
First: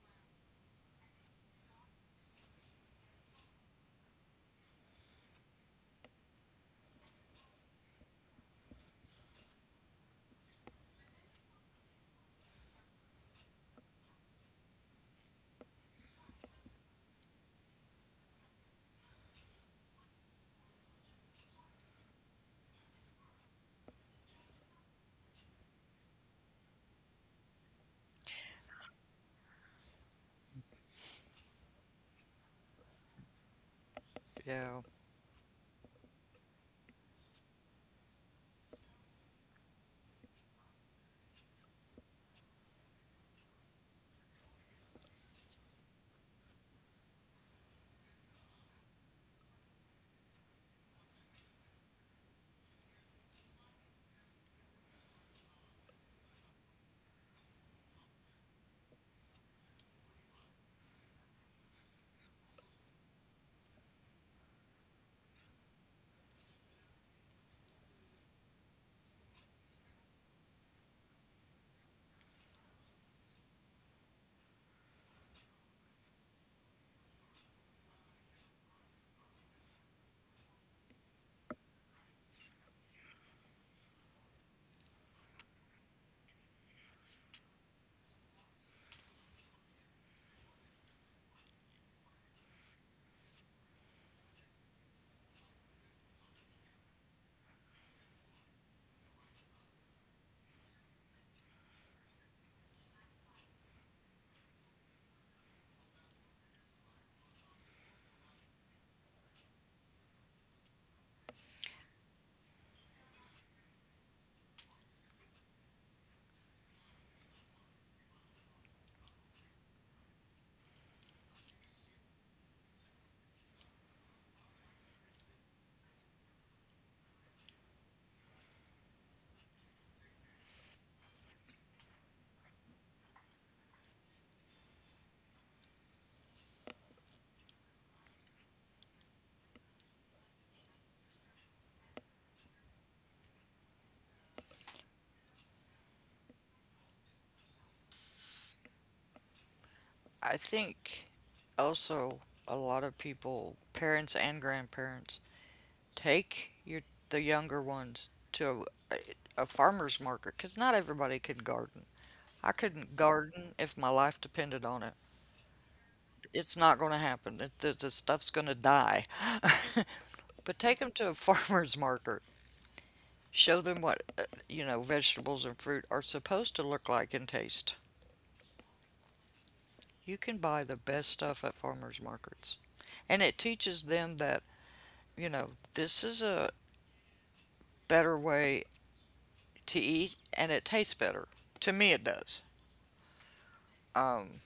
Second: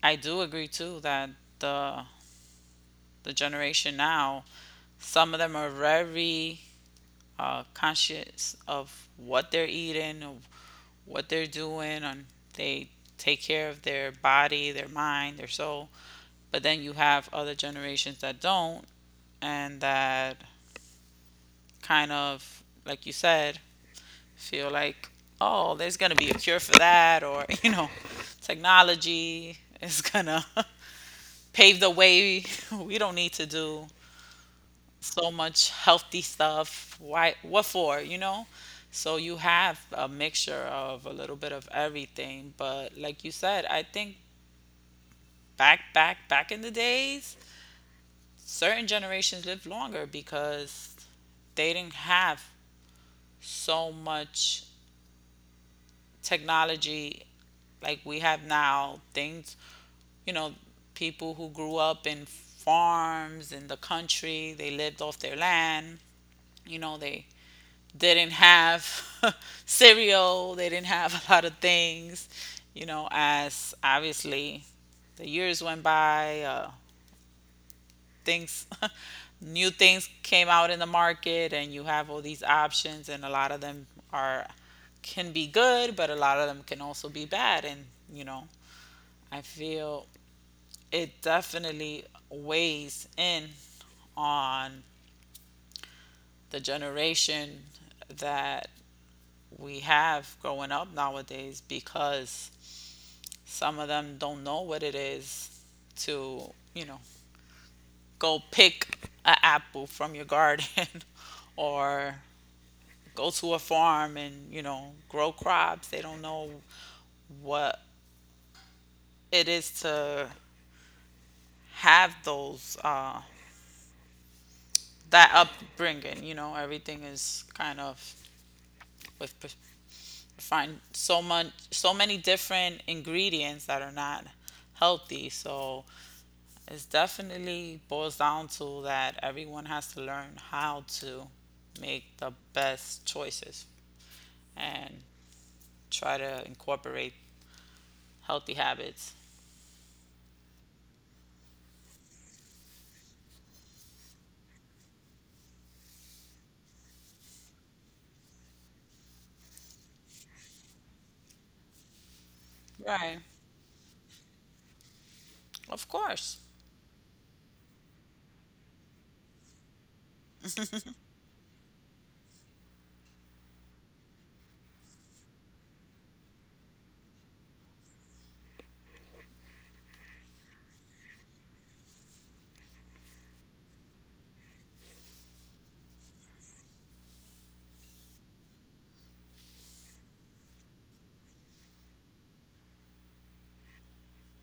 I do agree too that the the generation now, some of them are very, conscious of what they're eating, of what they're doing, and they take care of their body, their mind, their soul. But then you have other generations that don't, and that kind of, like you said, feel like, oh, there's gonna be a cure for that, or you know, technology is gonna pave the way. We don't need to do Yeah. so much healthy stuff. Why? What for? You know? So you have a mixture of a little bit of everything. But like you said, I think back in the days, certain generations lived longer because they didn't have so much technology like we have now. Things, you know, people who grew up in farms in the country, they lived off their land. You know, they didn't have cereal, they didn't have a lot of things, you know, as obviously the years went by, things new things came out in the market, and you have all these options, and a lot of them are, can be good, but a lot of them can also be bad. And you know, I feel it definitely weighs in on the generation that we have growing up nowadays, because some of them don't know what it is to, you know, go pick an apple from your garden, or go to a farm and, you know, grow crops. They don't know what it is to have those, that upbringing, you know, everything is kind of with find so much, so many different ingredients that are not healthy. So it's definitely boils down to that everyone has to learn how to make the best choices and try to incorporate healthy habits. I think also a lot of people, parents and grandparents, take your the younger ones to a farmer's market because not everybody can garden. I couldn't Right. garden if my life depended on it. Of course. It's not going to happen. The stuff's going to die. But take them to a farmer's market. Show them what, you know, vegetables and fruit are supposed to look like and taste. You can buy the best stuff at farmer's markets. And it teaches them that you know, this is a better way to eat and it tastes better. To me, it does. Um,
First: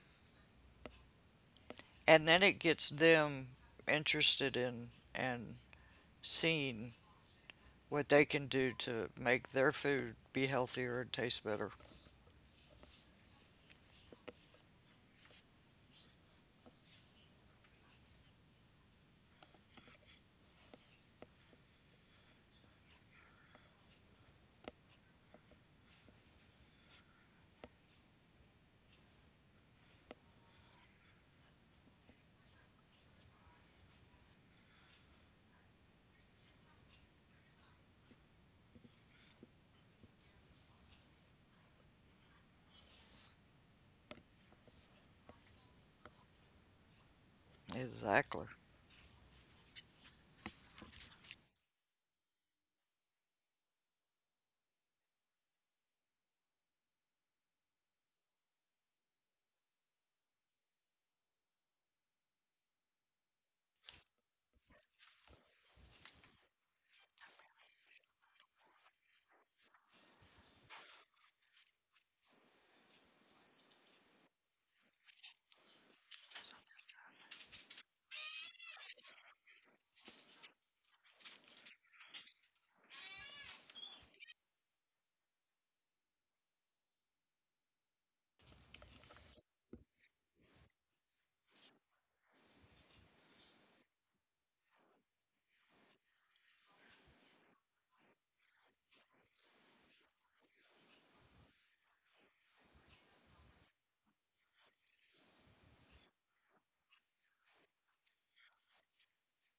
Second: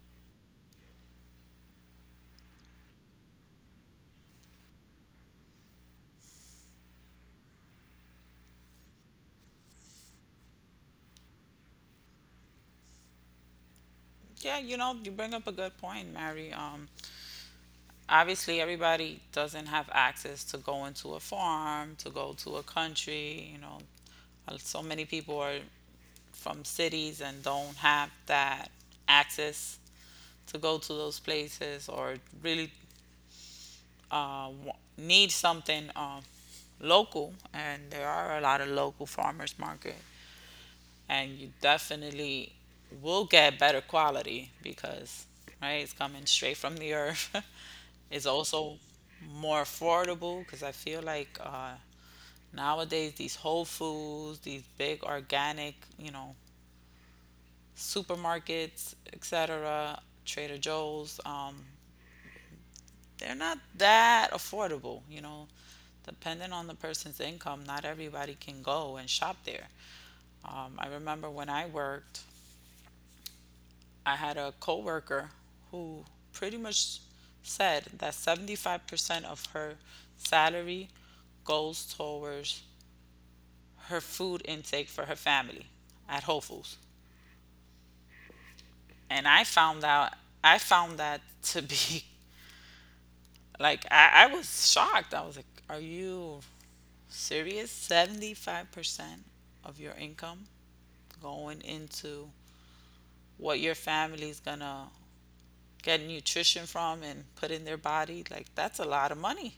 and then it gets them interested in and seeing what they can do to make their food be healthier and taste better. Yeah, you know, you bring up a good point, Mary. Obviously, everybody doesn't have access to go into a farm, to go to a country. You know, uh, so many people are from cities and don't have that access to go to those places, or really, need something, local, and there are a lot of local farmers market, and you definitely will get better quality because, right, it's coming straight from the earth. It's Exactly. also more affordable, because I feel like, nowadays these Whole Foods, these big organic, you know, supermarkets, etc., Trader Joe's. They're not that affordable, you know. Depending on the person's income, not everybody can go and shop there. I remember when I worked, I had a coworker who pretty much said that 75% of her salary goes towards her food intake for her family at Whole Foods. And I found that to be like, I was shocked. I was like, are you serious? 75% of your income going into what your family's gonna get nutrition from and put in their body? Like, that's a lot of money.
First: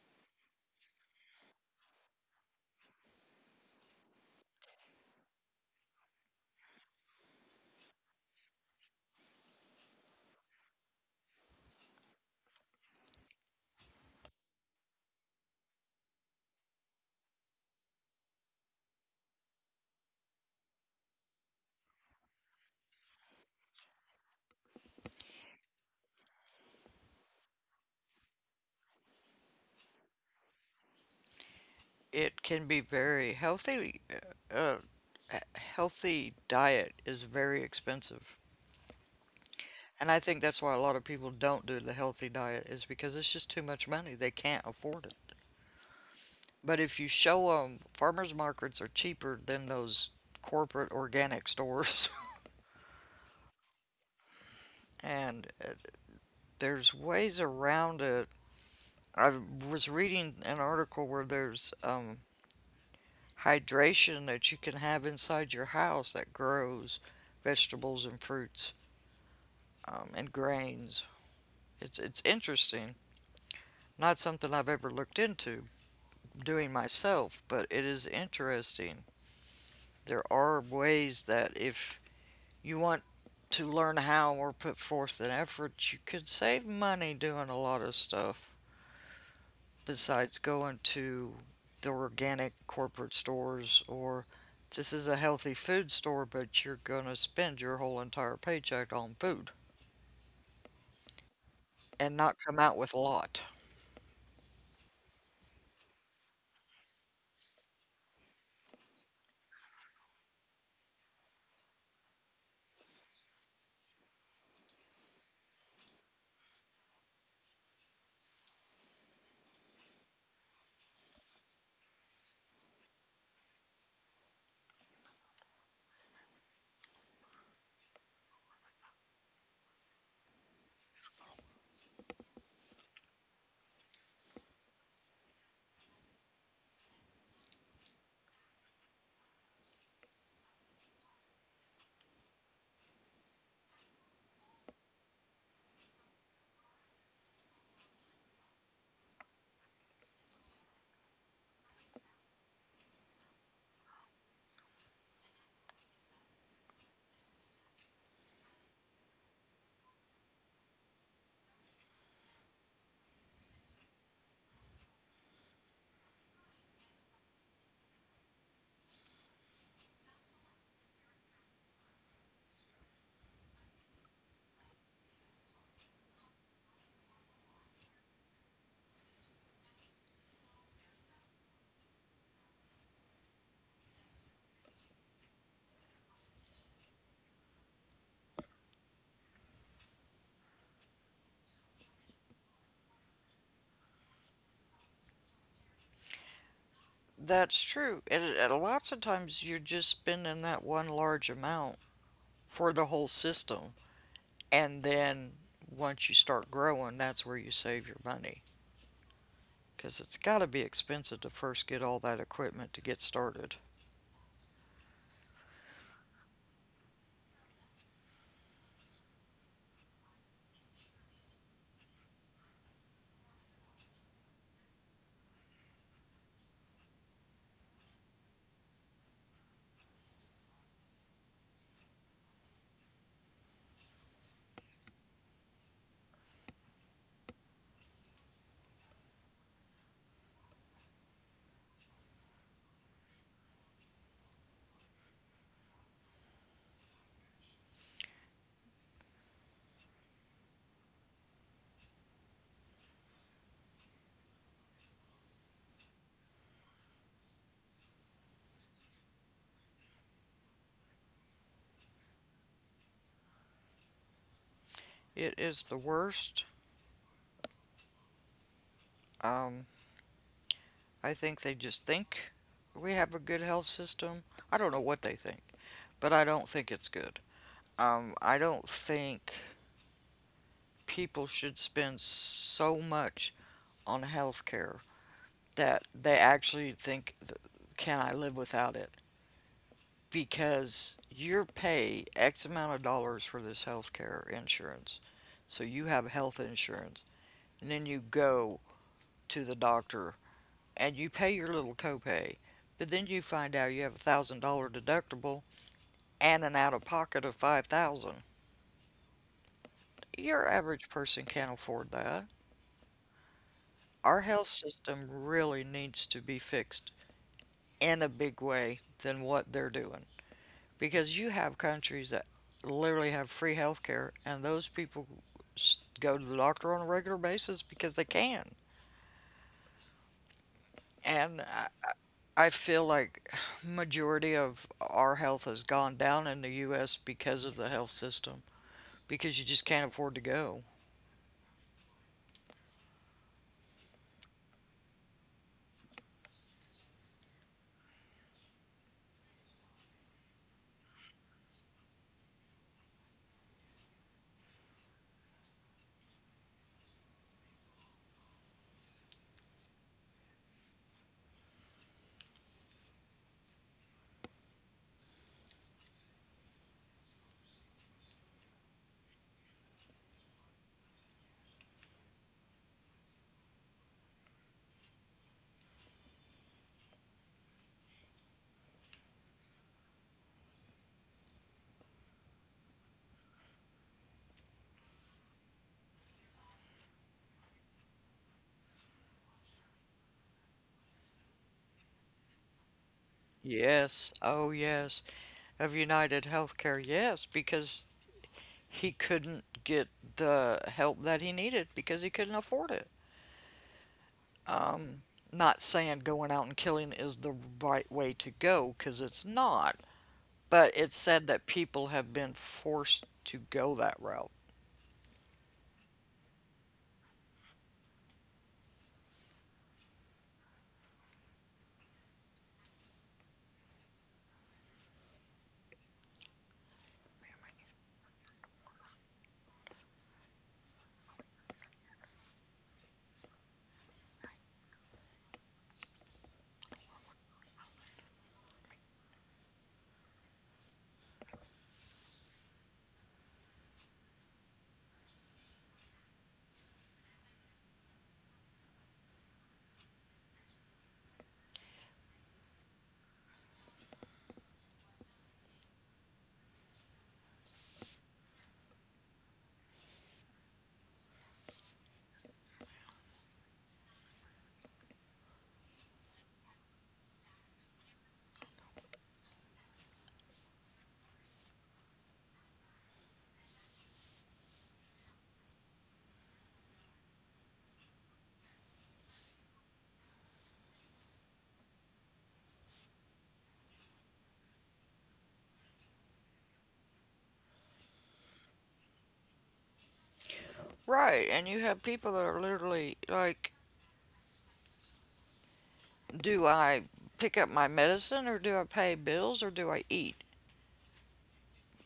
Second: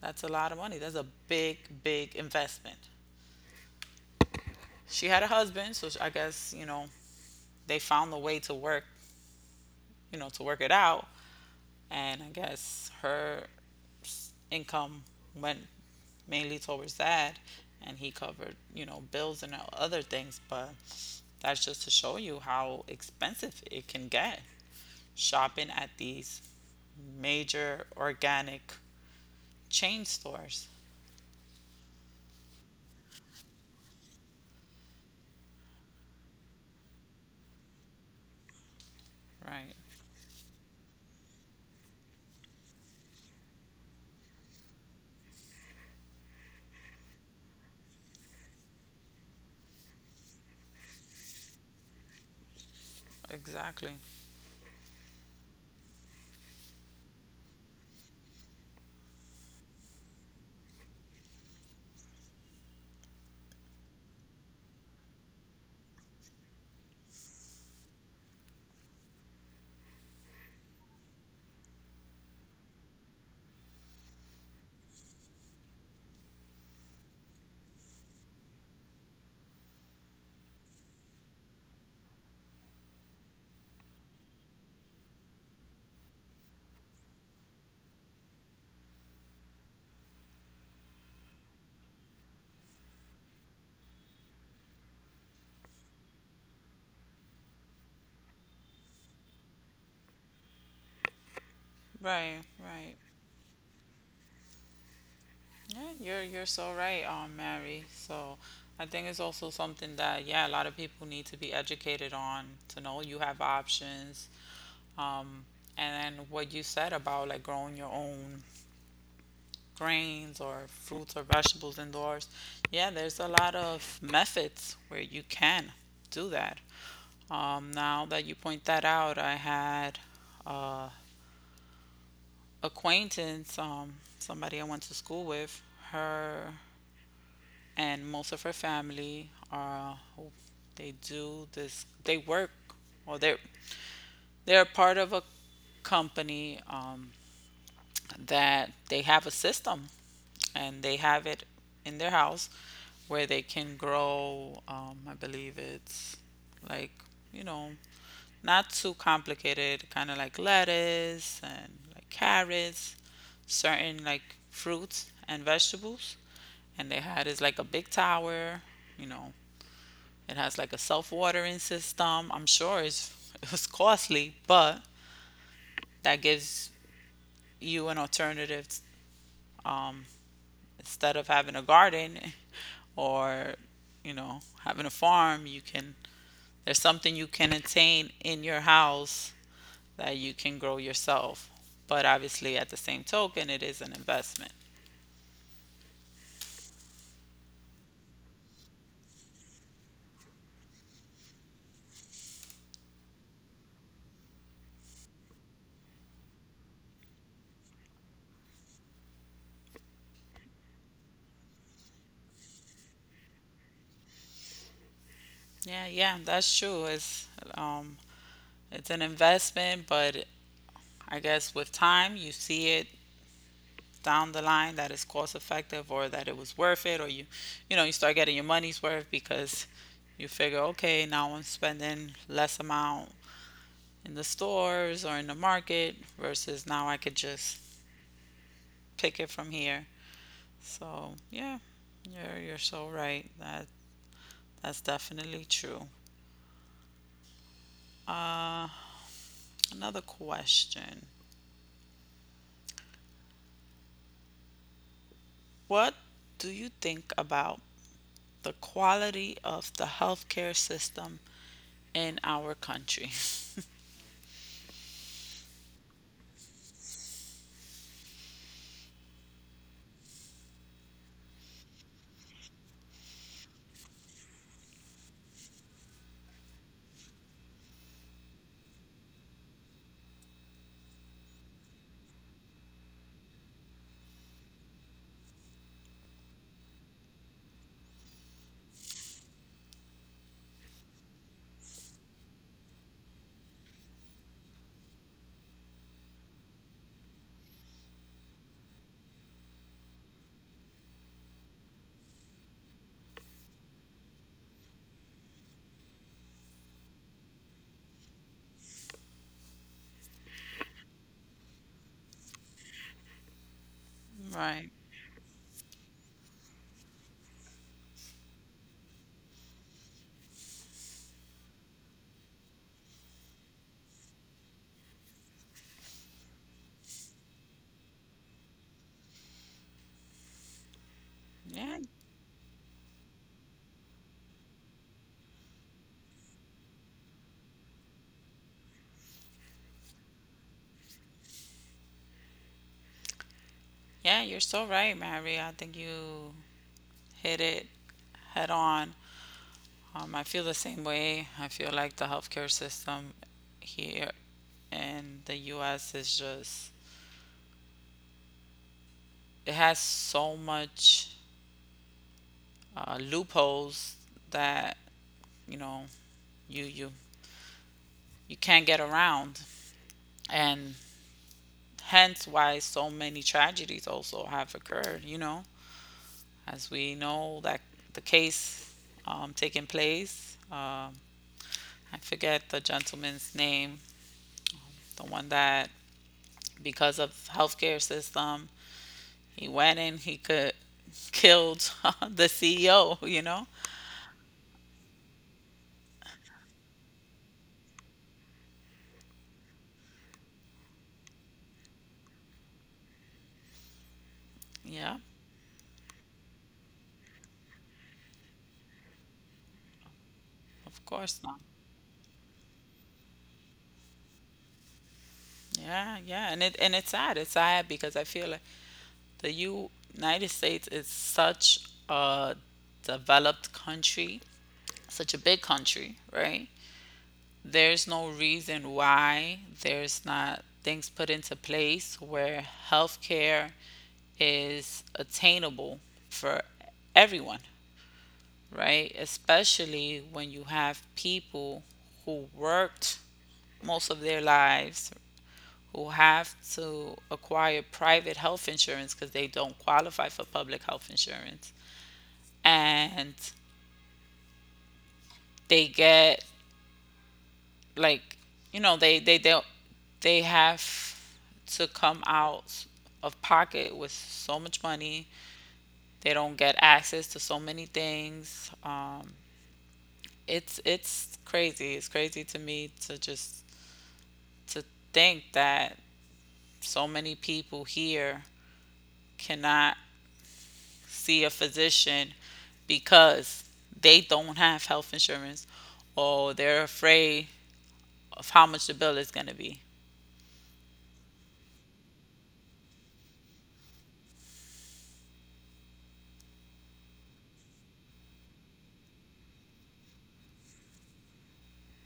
That's a lot of money. That's a big investment. She had a husband, so I guess you know they found a way to work, you know, to work it out. And I guess her income went mainly towards that, and he covered, you know, bills and other things. But that's just to show you how expensive it can get shopping at these major organic chain stores. It can be very healthy. Uh, a healthy diet is very expensive. Right. And I think that's why a lot of people don't do the healthy diet is because it's just too much money. They can't afford it. But if you show them farmers markets are cheaper than those corporate organic stores, Exactly. and there's ways around it. I was reading an article where there's hydration that you can have inside your house that grows vegetables and fruits and grains. It's interesting. Not something I've ever looked into doing myself, but it is interesting. There are ways that if you want to learn how or put forth an effort, you can save money doing a lot of stuff besides going to the organic corporate stores or this is a healthy food store, but you're going to spend your whole entire paycheck on food and not Right, come out with right. a lot. Yeah, you're so right, Mary. So I think it's also something that, yeah, a lot of people need to be educated on, to know you have options. Um, and then what you said about like growing your own grains or fruits or vegetables indoors. Yeah, there's a lot of methods where you can do that. Now that you point that out, I had a acquaintance, somebody I went to school with. Her and most of her family are, they do this. They work, or they're part of a company that they have a system, and they have it in their house where they can grow, I believe it's like, you know, not too complicated, kind of like lettuce and like carrots, certain like fruits and vegetables. And they had is like a big tower, you know. It has like a self-watering system. I'm sure it's, it was costly, but that gives you an alternative, um, instead of having a garden, or, you know, having a farm. You can, there's something you can attain in your house that you can grow yourself. But obviously at the same token, it is an investment. That's true. And lots of times you're just spending that one large amount for the whole system. And then once you start growing, that's where you save your money, because it's got to be expensive to first get all that equipment to get started. Yeah, yeah, that's true. It's um it's an investment, but I guess with time you see it down the line that it's cost effective, or that it was worth it, or you know, you start getting your money's worth. Because you figure, okay, now I'm spending less amount in the stores or in the market, versus now I could just pick it from here. So yeah, you're so right. That's definitely true. Uh, Another question. What do you think about the quality of the healthcare system in our country? It is the worst. Um, I think they just think we have a good health system. I don't know what they think, but I don't think it's good. I don't think people should spend so much on health care that they actually think, can I live without it? Because you pay X amount of dollars for this health care insurance. So you have health insurance and then you go to the doctor and you pay your little copay, but then you find out you have a $1,000 deductible and an out of pocket of 5,000. Your average person can't afford that. Our health Right. system really needs to be fixed in a big way than what they're doing because you have countries that literally have free health care and those people go to the doctor on a regular basis because they can. And Yeah. I feel like majority of our health has gone down in the US because of the health system, because you just can't afford to go. Yeah, you're so right, Mary. I think you hit it head on. I feel the same way. I feel like the healthcare system here and the US is just, it has so much loopholes that, you know, you you you can't get around. And hence why so many tragedies also have occurred, you know, as we know that the case, taking place, I forget the gentleman's name, the one that because of healthcare system, he went in, he could, killed the CEO, you know. Yes, oh yes. Of United Healthcare, yes, because he couldn't get the help that he needed because he couldn't afford it. Yeah. Not saying going out and killing is the right way to go, because it's not, but Of it's course said not. that people have been forced to go that route. Yeah, yeah, and it's sad. It's sad, because I feel like the United States is such a developed country, such a big country, right? There's no reason why there's not things put into place where healthcare is attainable for everyone, right? Especially when you have people who worked most of their lives, who have to acquire private health insurance because they don't qualify for public health insurance, and they get like, you know, they have to come out of pocket with so much money. They don't get access to so many things. It's crazy. It's crazy to me to just to think that so many people here cannot see a physician because they don't have health insurance, or they're afraid of how much the bill is going to be. Right, and you have people that are literally like, do I pick up my medicine or do I pay bills or do I eat?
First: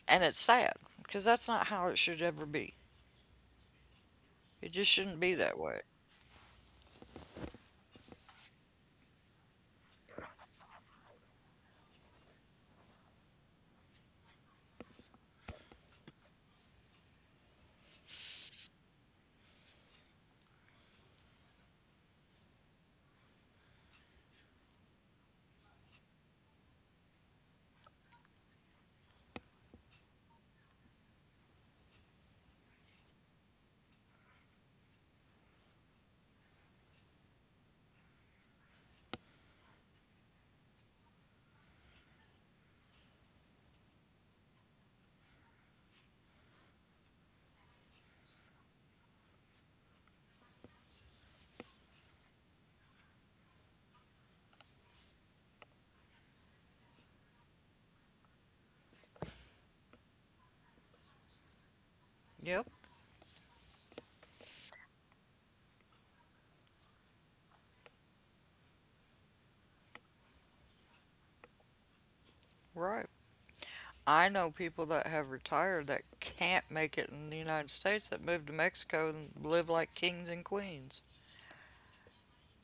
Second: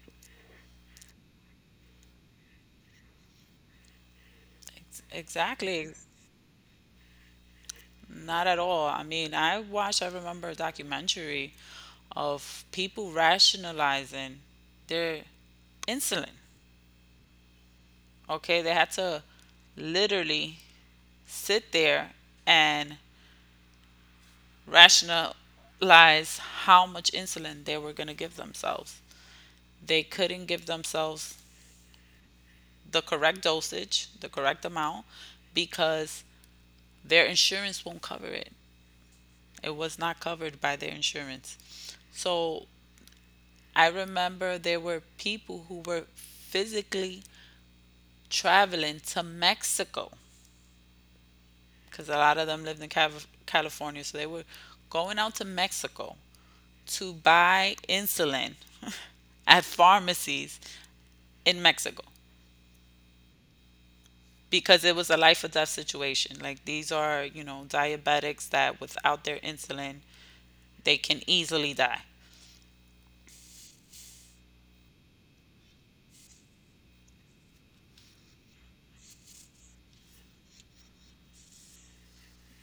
And it's sad because that's not how it should ever be. It just shouldn't be that way. Exactly. Not at all. I mean, I watched, I remember a documentary of people rationalizing their insulin. Okay, they had to literally sit there and rationalize how much insulin they were going to give themselves. They couldn't give themselves the correct dosage, the correct amount, because their insurance won't cover it. It was not covered by their insurance. So I remember there were people who were physically traveling to Mexico, because a lot of them lived in California. So they were going out to Mexico to buy insulin at pharmacies in Mexico, Yep, because it was a life or death situation. Like, these are, you know, diabetics that without their insulin, they can easily die. right. I know people that have retired that can't make it in the United States that move to Mexico and live like kings and queens.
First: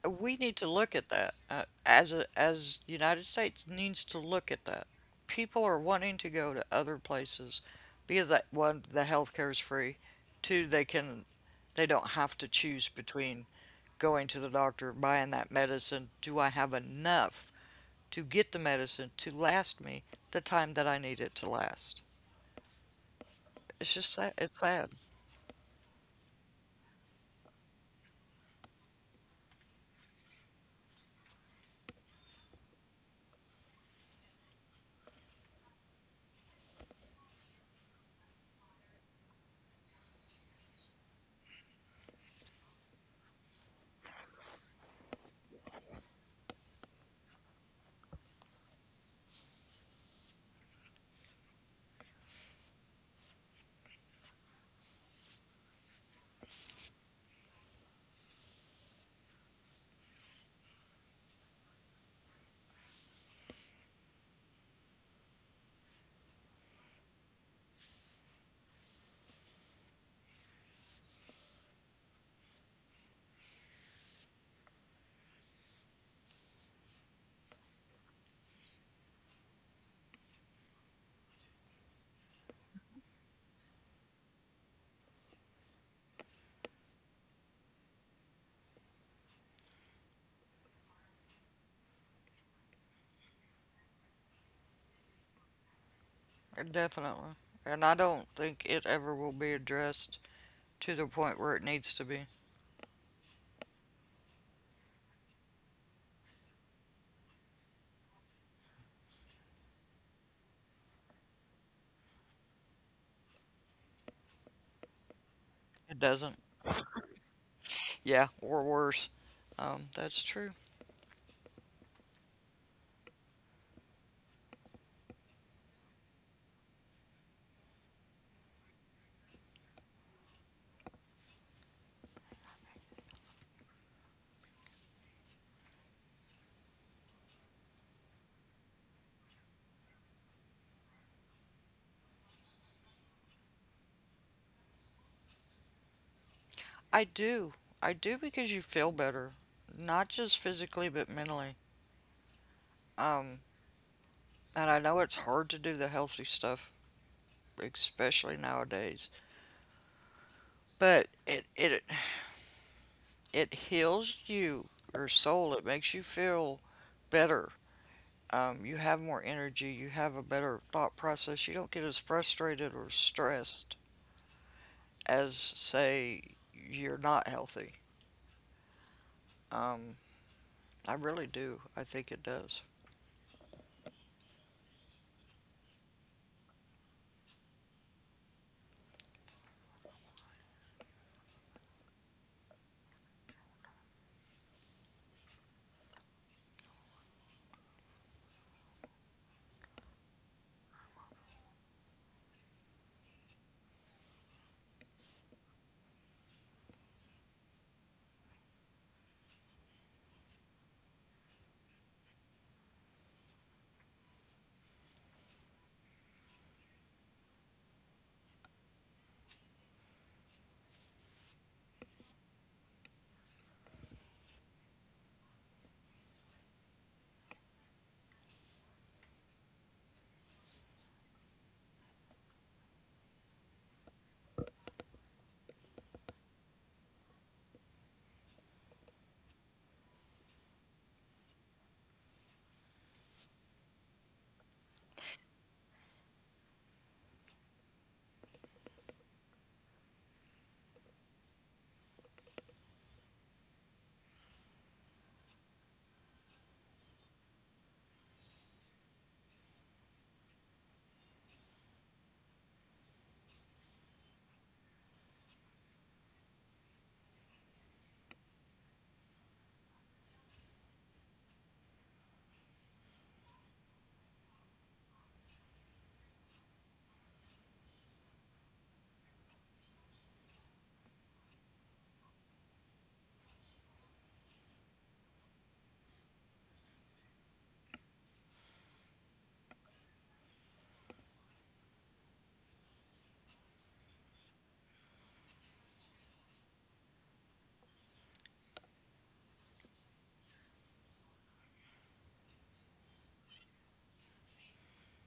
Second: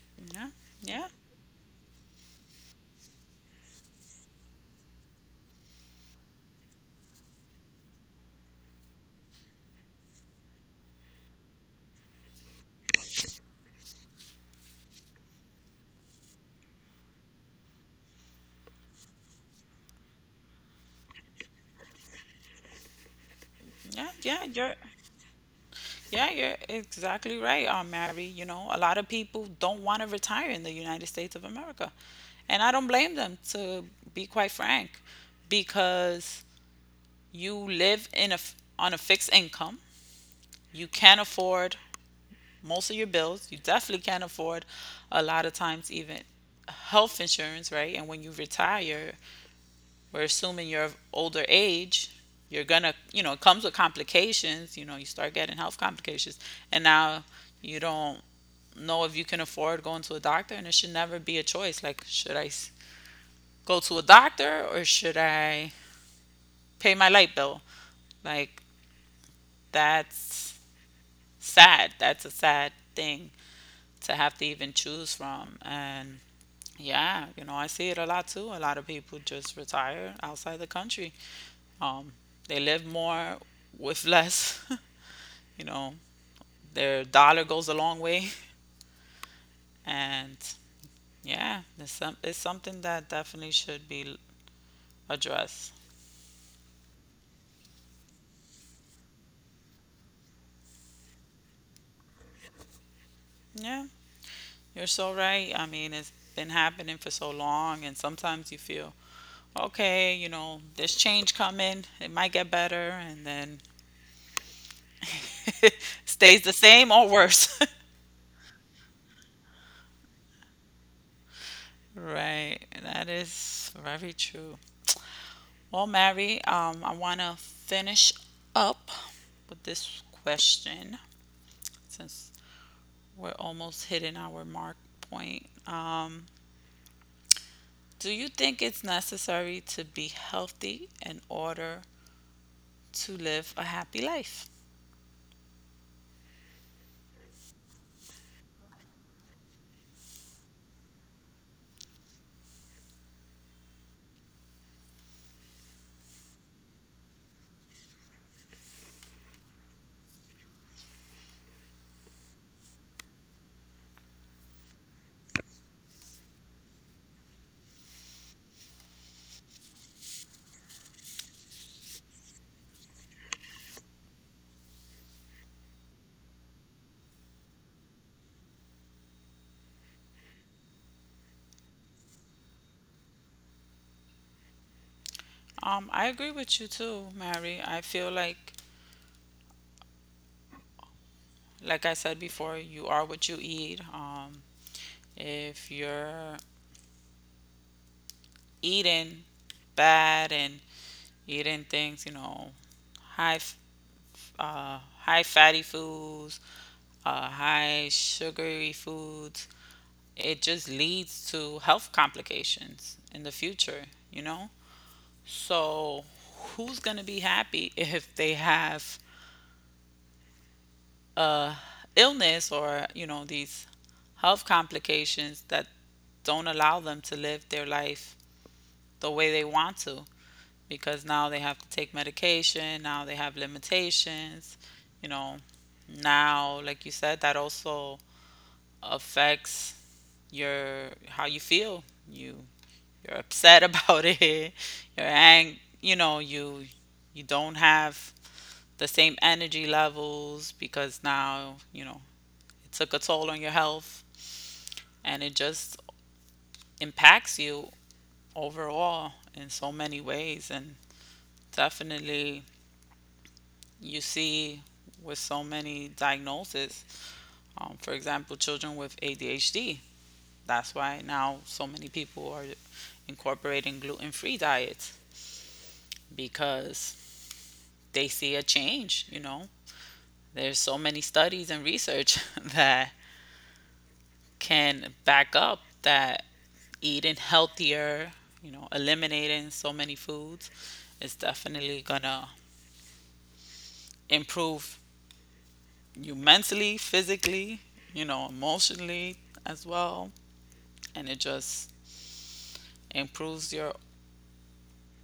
We Yeah, need to look yeah, at that as the United States needs to look at that. People are wanting to go to other places because that, one, the healthcare is free. Two, they don't have to choose between going to the doctor, buying that medicine. Do I have enough to get the medicine to last me the time that I need it to last? It's yeah, just sad. yeah. It's You're, sad, yeah, you're exactly right, Mary. You know, a lot of people don't want to retire in the United States of America, and I don't blame them. To be quite frank, because you live in a on a fixed income, you can't afford most of your bills. You definitely can't afford a lot of times even health insurance, right? And when you retire, we're assuming you're of older age, you're gonna, you know, it comes with complications. You know, you start getting health complications, and now you don't know if you can afford going to a doctor. And it should never be a choice, like, should go to a doctor or should I pay my light bill? Like, that's sad. That's a sad thing to have to even choose from. And yeah, you know, I see it a lot too. A lot of people just retire outside the country. Um, they live more with less. you know, their dollar goes a long way. And yeah, it's, some, it's something that definitely should be addressed. definitely. And I don't think it ever will be addressed to the point where it needs to be. Yeah, you're so right. I mean, it's been happening for so long, and sometimes you feel, okay, you know, there's change coming, it might get better, and then It doesn't. stays the same or worse. Yeah, or worse. That's true. Right, that is very true. Well, Mary, I want to finish up with this question, since we're almost hitting our mark point. Do you think it's necessary to be healthy in order to live a happy life? I do. I do because you feel better, not just physically, but mentally. Um, and I know it's hard to do the healthy stuff, especially nowadays, but it heals you, your soul. It makes you feel better. You have more energy. You have a better thought process. You don't get as frustrated or stressed as, say, you're not healthy. Um, I really do. I think it does. I agree with you too, Mary. I feel like I said before, you are what you eat. If you're eating bad and eating things, you know, high high fatty foods, high sugary foods, it just leads to health complications in the future, you know? So, who's going to be happy if they have a illness, or, you know, these health complications that don't allow them to live their life the way they want to? Because now they have to take medication, now they have limitations, you know. Now, like you said, that also affects your, how you feel. You you're upset about it. You know, you don't have the same energy levels, because now, you know, it took a toll on your health, and it just impacts you overall in so many ways. And definitely you see with so many diagnoses. For example, children with ADHD. That's why now so many people are incorporating gluten free diets, because they see a change, you know. There's so many studies and research that can back up that eating healthier, you know, eliminating so many foods is definitely gonna improve you mentally, physically, you know, emotionally as well. And it just improves your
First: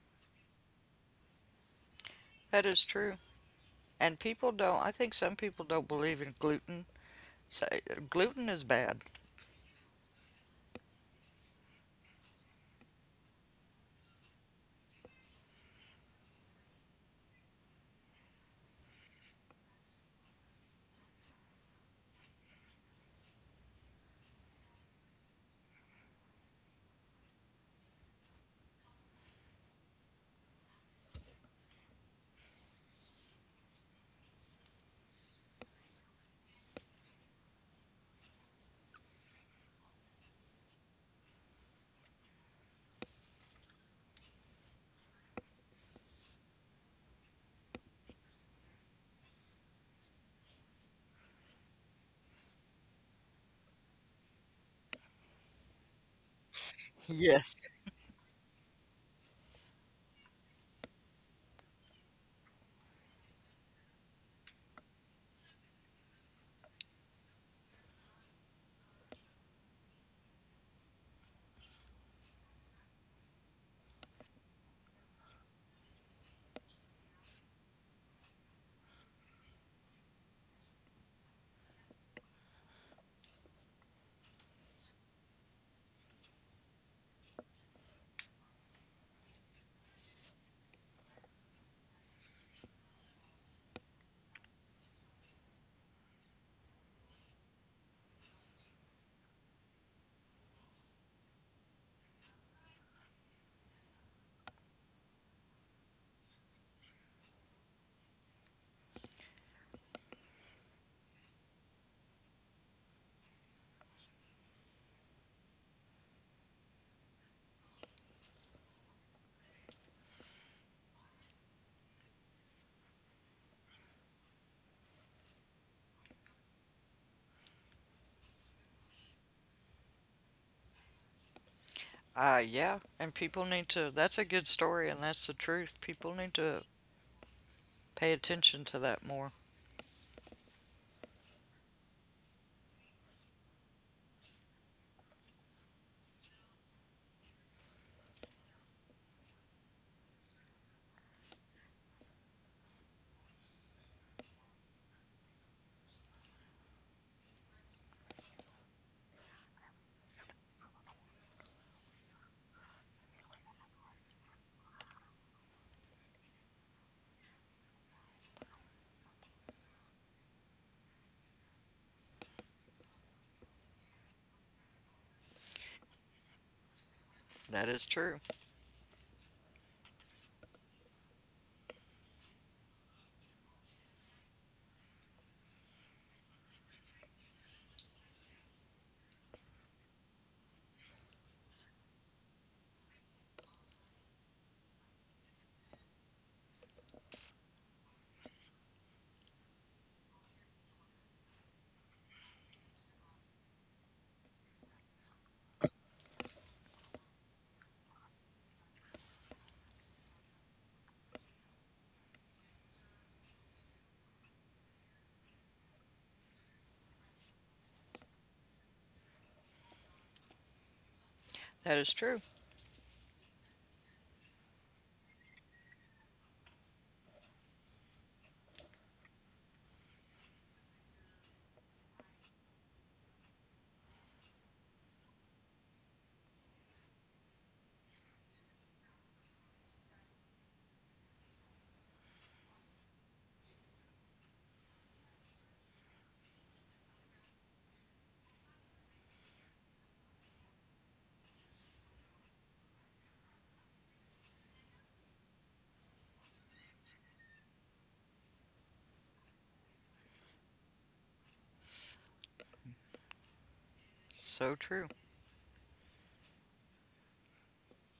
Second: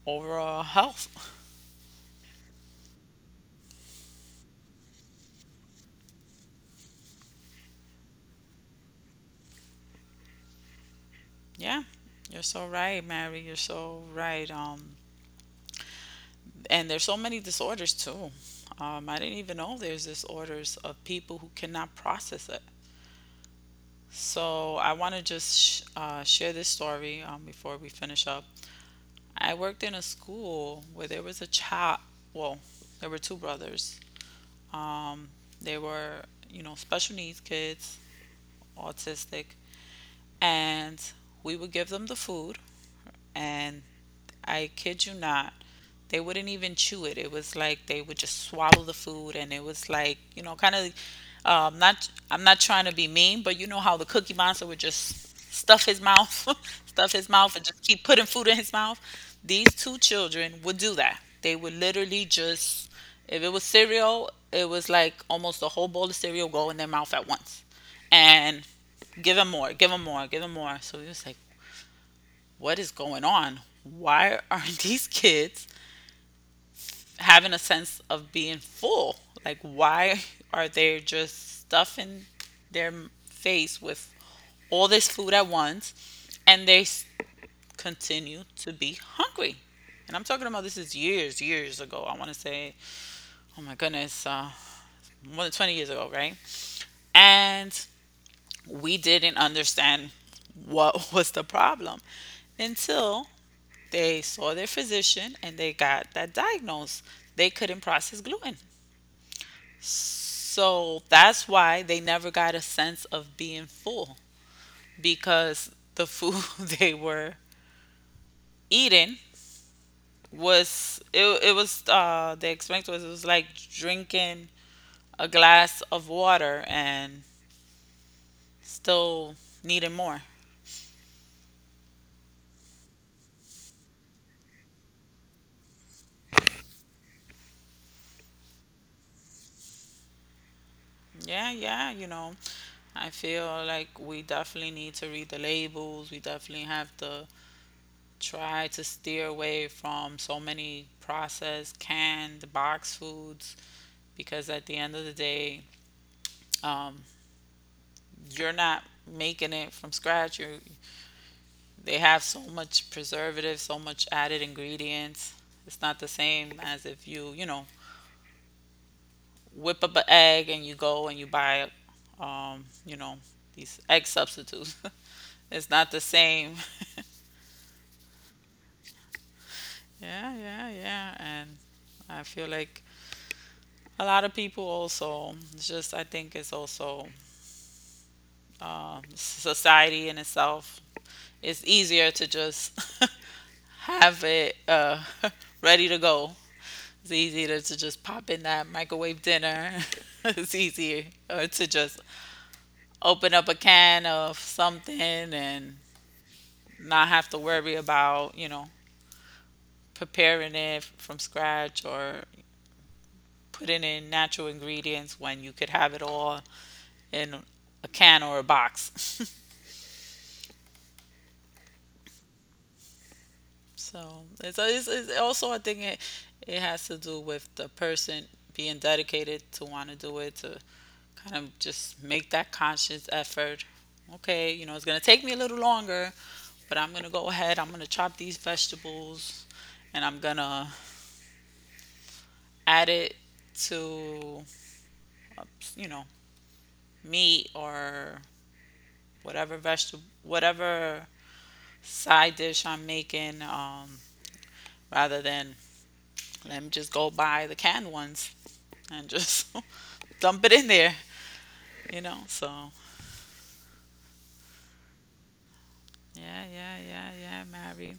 overall health. That is true. And people don't, I think some people don't believe in gluten. Say gluten is bad. Yeah, you're so right, Mary. You're so right. And there's so many disorders too. I didn't even know there's disorders of people who cannot process it. So I want to just share this story before we finish up. I worked in a school where there was a child. Well, there were two brothers. Um, they were, you know, special needs kids, autistic, and we would give them the food, and I kid you not, they wouldn't even chew it. It was like they would just swallow the food, and it was like, you know, kind of. Not, I'm not trying to be mean, but you know how the Cookie Monster would just stuff his mouth, stuff his Yes. mouth, and just keep putting food in his mouth. These two children would do that. They would literally just, if it was cereal, it was like almost a whole bowl of cereal go in their mouth at once. And give them more, give them more, give them more. So we was like, what is going on? Why are these kids having a sense of being full? Like, why are they just stuffing their face with all this food at once, and continue to be hungry? And I'm talking about, this is years, years ago. I want to say, oh my goodness, more than 20 years ago, right? And we didn't understand what was the problem, until they saw their physician and they got that diagnosed. They couldn't process gluten. So that's why they never got a sense of being full, because the food they were eating was it was the experience was, it was like drinking a glass of water and still needing more. Yeah, and people need to, that's a good story and that's the truth. People need to pay attention to that more. Yeah, yeah, you know. I feel like we definitely need to read the labels. We definitely have to try to steer away from so many processed, canned, box foods, because at the end of the day, um, you're not making it from scratch. You They have so much preservative, so much added ingredients. It's not the same as if you, you know, whip up an egg, and you go and you buy, you know, these egg substitutes. it's not the same. That is true. Yeah, yeah, yeah, and I feel like a lot of people also, it's just, I think it's also, society in itself. It's easier to just have it ready to go. It's easier to just pop in that microwave dinner. it's easier to just open up a can of something and not have to worry about, you know, preparing it from scratch, or putting in natural ingredients, when you could have it all in a can or a box. That is true. So it's also, I think it, it has to do with the person being dedicated to want to do it, to kind of just make that conscious effort. Okay, you know, it's gonna take me a little longer, but I'm gonna go ahead. I'm gonna chop these vegetables, and I'm gonna add it to, uh, you know, meat, or whatever vegetable, whatever side dish I'm making, rather than, let me just go buy the canned ones and just dump it in there, you know. So, So true. yeah, yeah, yeah, yeah, Mary.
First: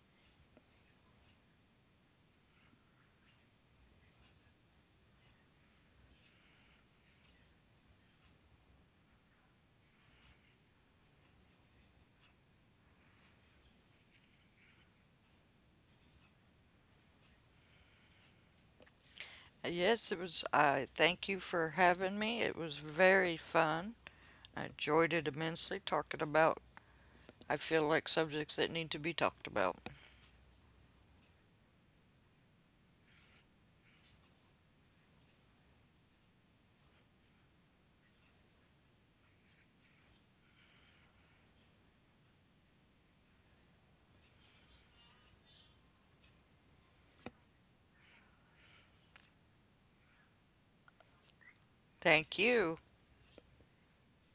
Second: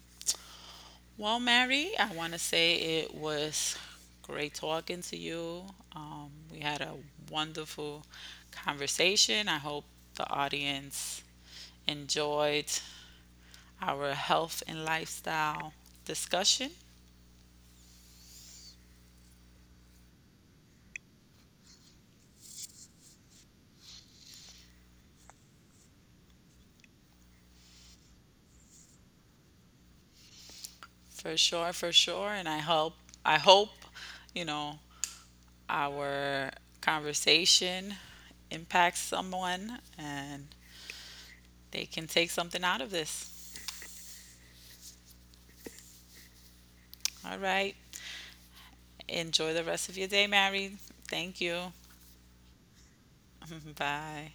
Well, Mary, I want to say it was great talking to you. We had a wonderful conversation. I hope the audience enjoyed our health and lifestyle discussion. Yes, it was, I thank you for having me. It was very fun. I enjoyed it immensely talking about, I feel like subjects that need to be talked about. For sure, for sure. And I hope, you know, our conversation impacts someone, and they can take something out of this. All right. Enjoy the rest of your day, Mary. Thank you. Thank you. Bye.